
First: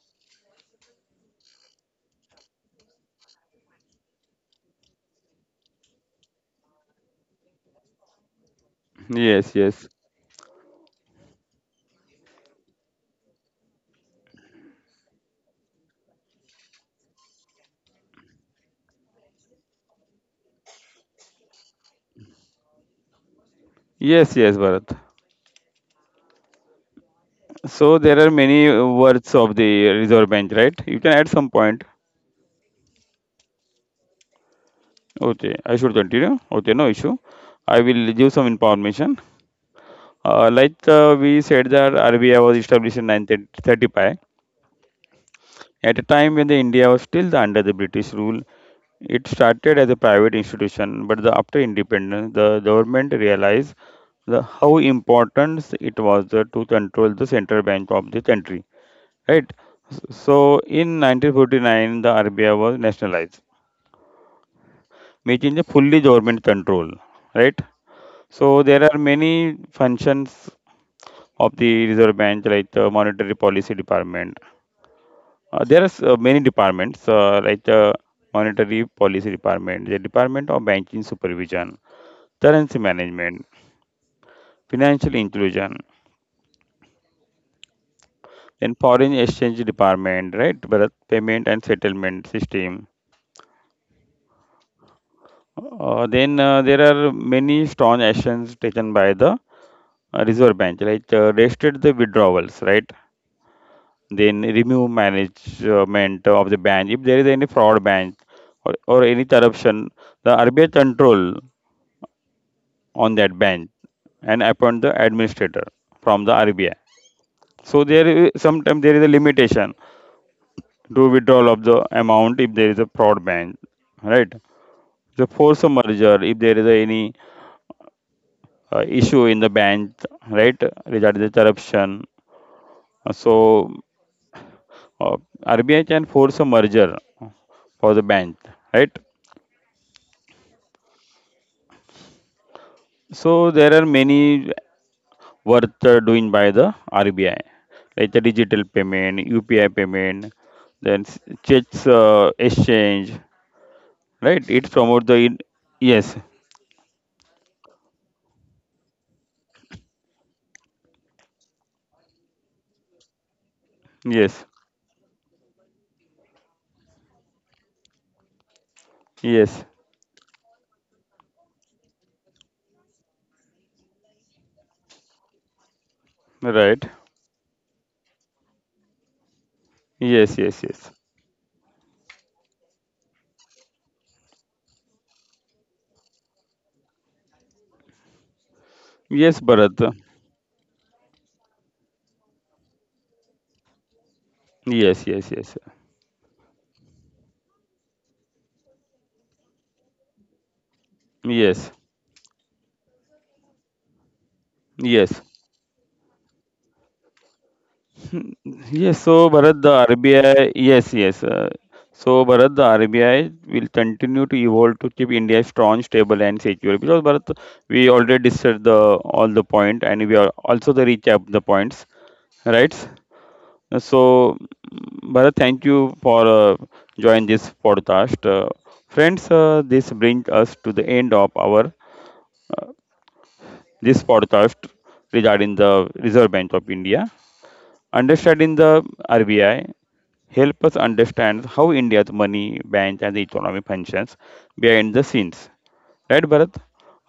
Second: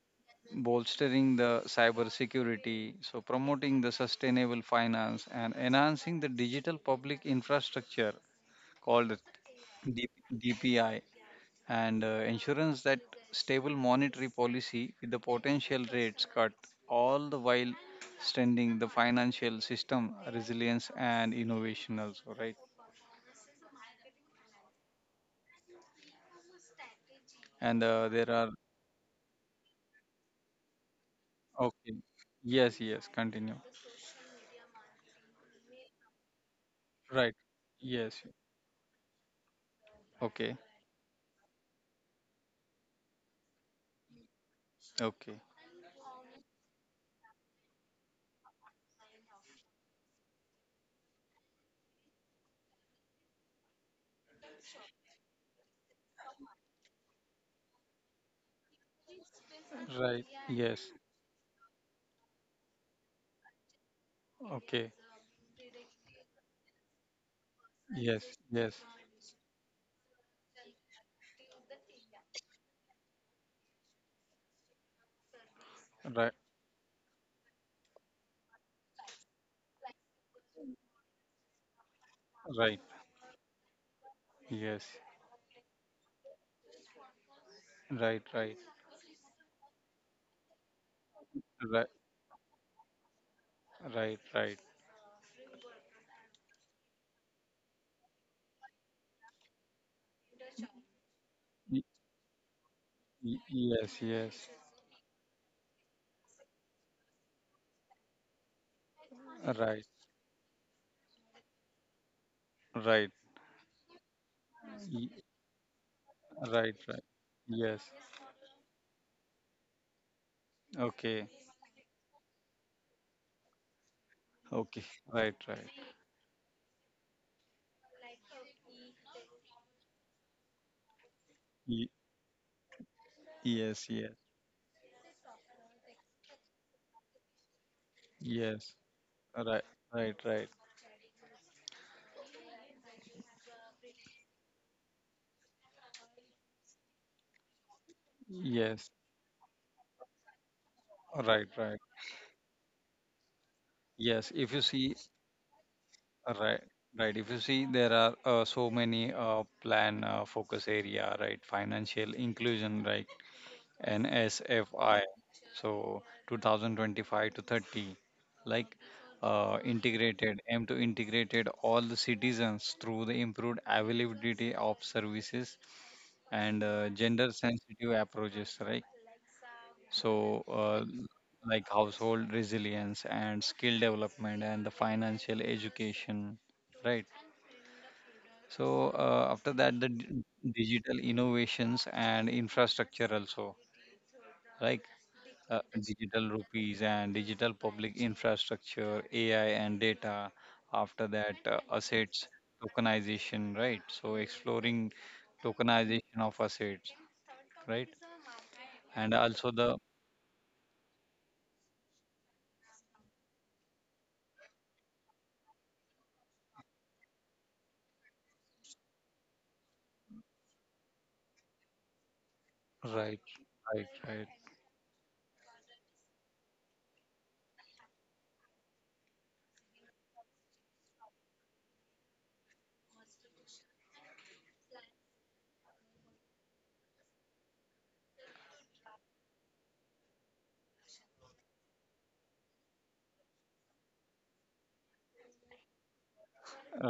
Speaker 2: bolstering the cyber security, so promoting the sustainable finance, and enhancing the digital public infrastructure called
Speaker 1: Yes, yes,
Speaker 2: DPI, and insurance that stable monetary policy with the potential rates cut, all the while strengthening the financial system resilience and innovation also, right?
Speaker 1: yes, yes, Bharat.
Speaker 2: And
Speaker 1: So there
Speaker 2: there
Speaker 1: are
Speaker 2: are.
Speaker 1: many words of the Reserve Bank, right? You can add some point.
Speaker 2: Okay. Yes, yes, continue.
Speaker 1: Okay, I should continue. Okay, no issue.
Speaker 2: Right.
Speaker 1: I
Speaker 2: Yes.
Speaker 1: will give some information.
Speaker 2: Okay.
Speaker 1: We said that RBI was established in 1935.
Speaker 2: Okay.
Speaker 1: At a time when the India was still under the British rule, it started as a private institution, but after independence, the government realized how important it was to control the central bank of the country. Right.
Speaker 2: Right.
Speaker 1: So
Speaker 2: Yes.
Speaker 1: in 1949, the RBI was nationalized,
Speaker 2: Okay.
Speaker 1: making the fully government control. Right.
Speaker 2: Yes.
Speaker 1: So
Speaker 2: Yes.
Speaker 1: there are many functions of the Reserve Bank, like the Monetary Policy Department. There are
Speaker 2: Right.
Speaker 1: many departments, like the Monetary Policy Department, the Department of Banking Supervision,
Speaker 2: Right.
Speaker 1: Currency Management,
Speaker 2: Yes.
Speaker 1: Financial Inclusion,
Speaker 2: Right. Right.
Speaker 1: then Foreign Exchange Department, right? Bharat Payment and
Speaker 2: Right.
Speaker 1: Settlement System.
Speaker 2: Right. Right.
Speaker 1: Then there are many strong actions taken by the Reserve Bank, like
Speaker 2: Y-
Speaker 1: restricted the withdrawals, right?
Speaker 2: Yes. Yes.
Speaker 1: Then remove management of the bank if there is any fraud bank or any
Speaker 2: Right.
Speaker 1: corruption, the RBI control
Speaker 2: Right.
Speaker 1: on that bank and appoint the
Speaker 2: Y-
Speaker 1: administrator from the RBI.
Speaker 2: Right. Right. Yes.
Speaker 1: So sometimes there is a limitation to
Speaker 2: Okay.
Speaker 1: withdrawal of the amount if there is a fraud bank, right.
Speaker 2: Okay.
Speaker 1: The
Speaker 2: Right.
Speaker 1: force a
Speaker 2: Right.
Speaker 1: merger if there is any issue in the bank, right, regarding the
Speaker 2: Y-
Speaker 1: corruption. So
Speaker 2: Yes. Yes.
Speaker 1: uh, RBI can force a merger for the bank,
Speaker 2: Yes.
Speaker 1: right.
Speaker 2: Right. Right. Right.
Speaker 1: So there are many worth doing by the RBI, like the digital
Speaker 2: Yes.
Speaker 1: payment, UPI payment, then
Speaker 2: Right. Right.
Speaker 1: checks exchange,
Speaker 2: Yes,
Speaker 1: right?
Speaker 2: if you
Speaker 1: It
Speaker 2: see,
Speaker 1: promotes yes,
Speaker 2: right, right. If you see, there are so many plan focus area, right? Financial inclusion, right?
Speaker 1: yes,
Speaker 2: NSFI. So 2025 to 30, like
Speaker 1: yes,
Speaker 2: integrated, aim to integrated all the citizens through the improved availability of services, and
Speaker 1: right,
Speaker 2: gender sensitive approaches, right?
Speaker 1: yes, yes,
Speaker 2: So
Speaker 1: yes,
Speaker 2: like household resilience and skill development and the financial education, right? So
Speaker 1: yes,
Speaker 2: after
Speaker 1: Bharat,
Speaker 2: that, digital innovations and infrastructure also, like
Speaker 1: yes, yes, yes,
Speaker 2: digital rupees and digital public infrastructure, AI and data. After that,
Speaker 1: yes,
Speaker 2: assets tokenization, right? So exploring
Speaker 1: yes.
Speaker 2: tokenization of assets, right?
Speaker 1: Yes, so
Speaker 2: And
Speaker 1: Bharat, the
Speaker 2: also the
Speaker 1: RBI, yes, yes. So Bharat, the RBI will continue to evolve to keep India strong, stable, and secure. Because Bharat, we already discussed the all the point, and we are also the recap the points, right?
Speaker 2: right, right,
Speaker 1: So
Speaker 2: right.
Speaker 1: mm, Bharat, thank you for joining this podcast, friends. This brings us to the end of our this podcast regarding the Reserve Bank of India, understanding the RBI help us understand how India's money, bank, and the economy functions behind the scenes. Right, Bharat?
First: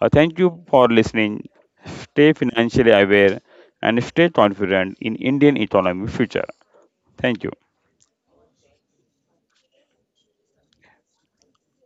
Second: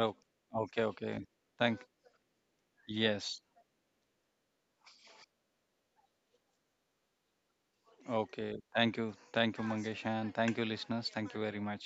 Speaker 1: Thank you
Speaker 2: okay,
Speaker 1: for
Speaker 2: okay.
Speaker 1: listening.
Speaker 2: Thank.
Speaker 1: Stay financially aware
Speaker 2: Yes.
Speaker 1: and stay confident in Indian economy future. Thank you.
Speaker 2: Okay. Thank you. Thank you, Mangesh, and thank you, listeners. Thank you very much.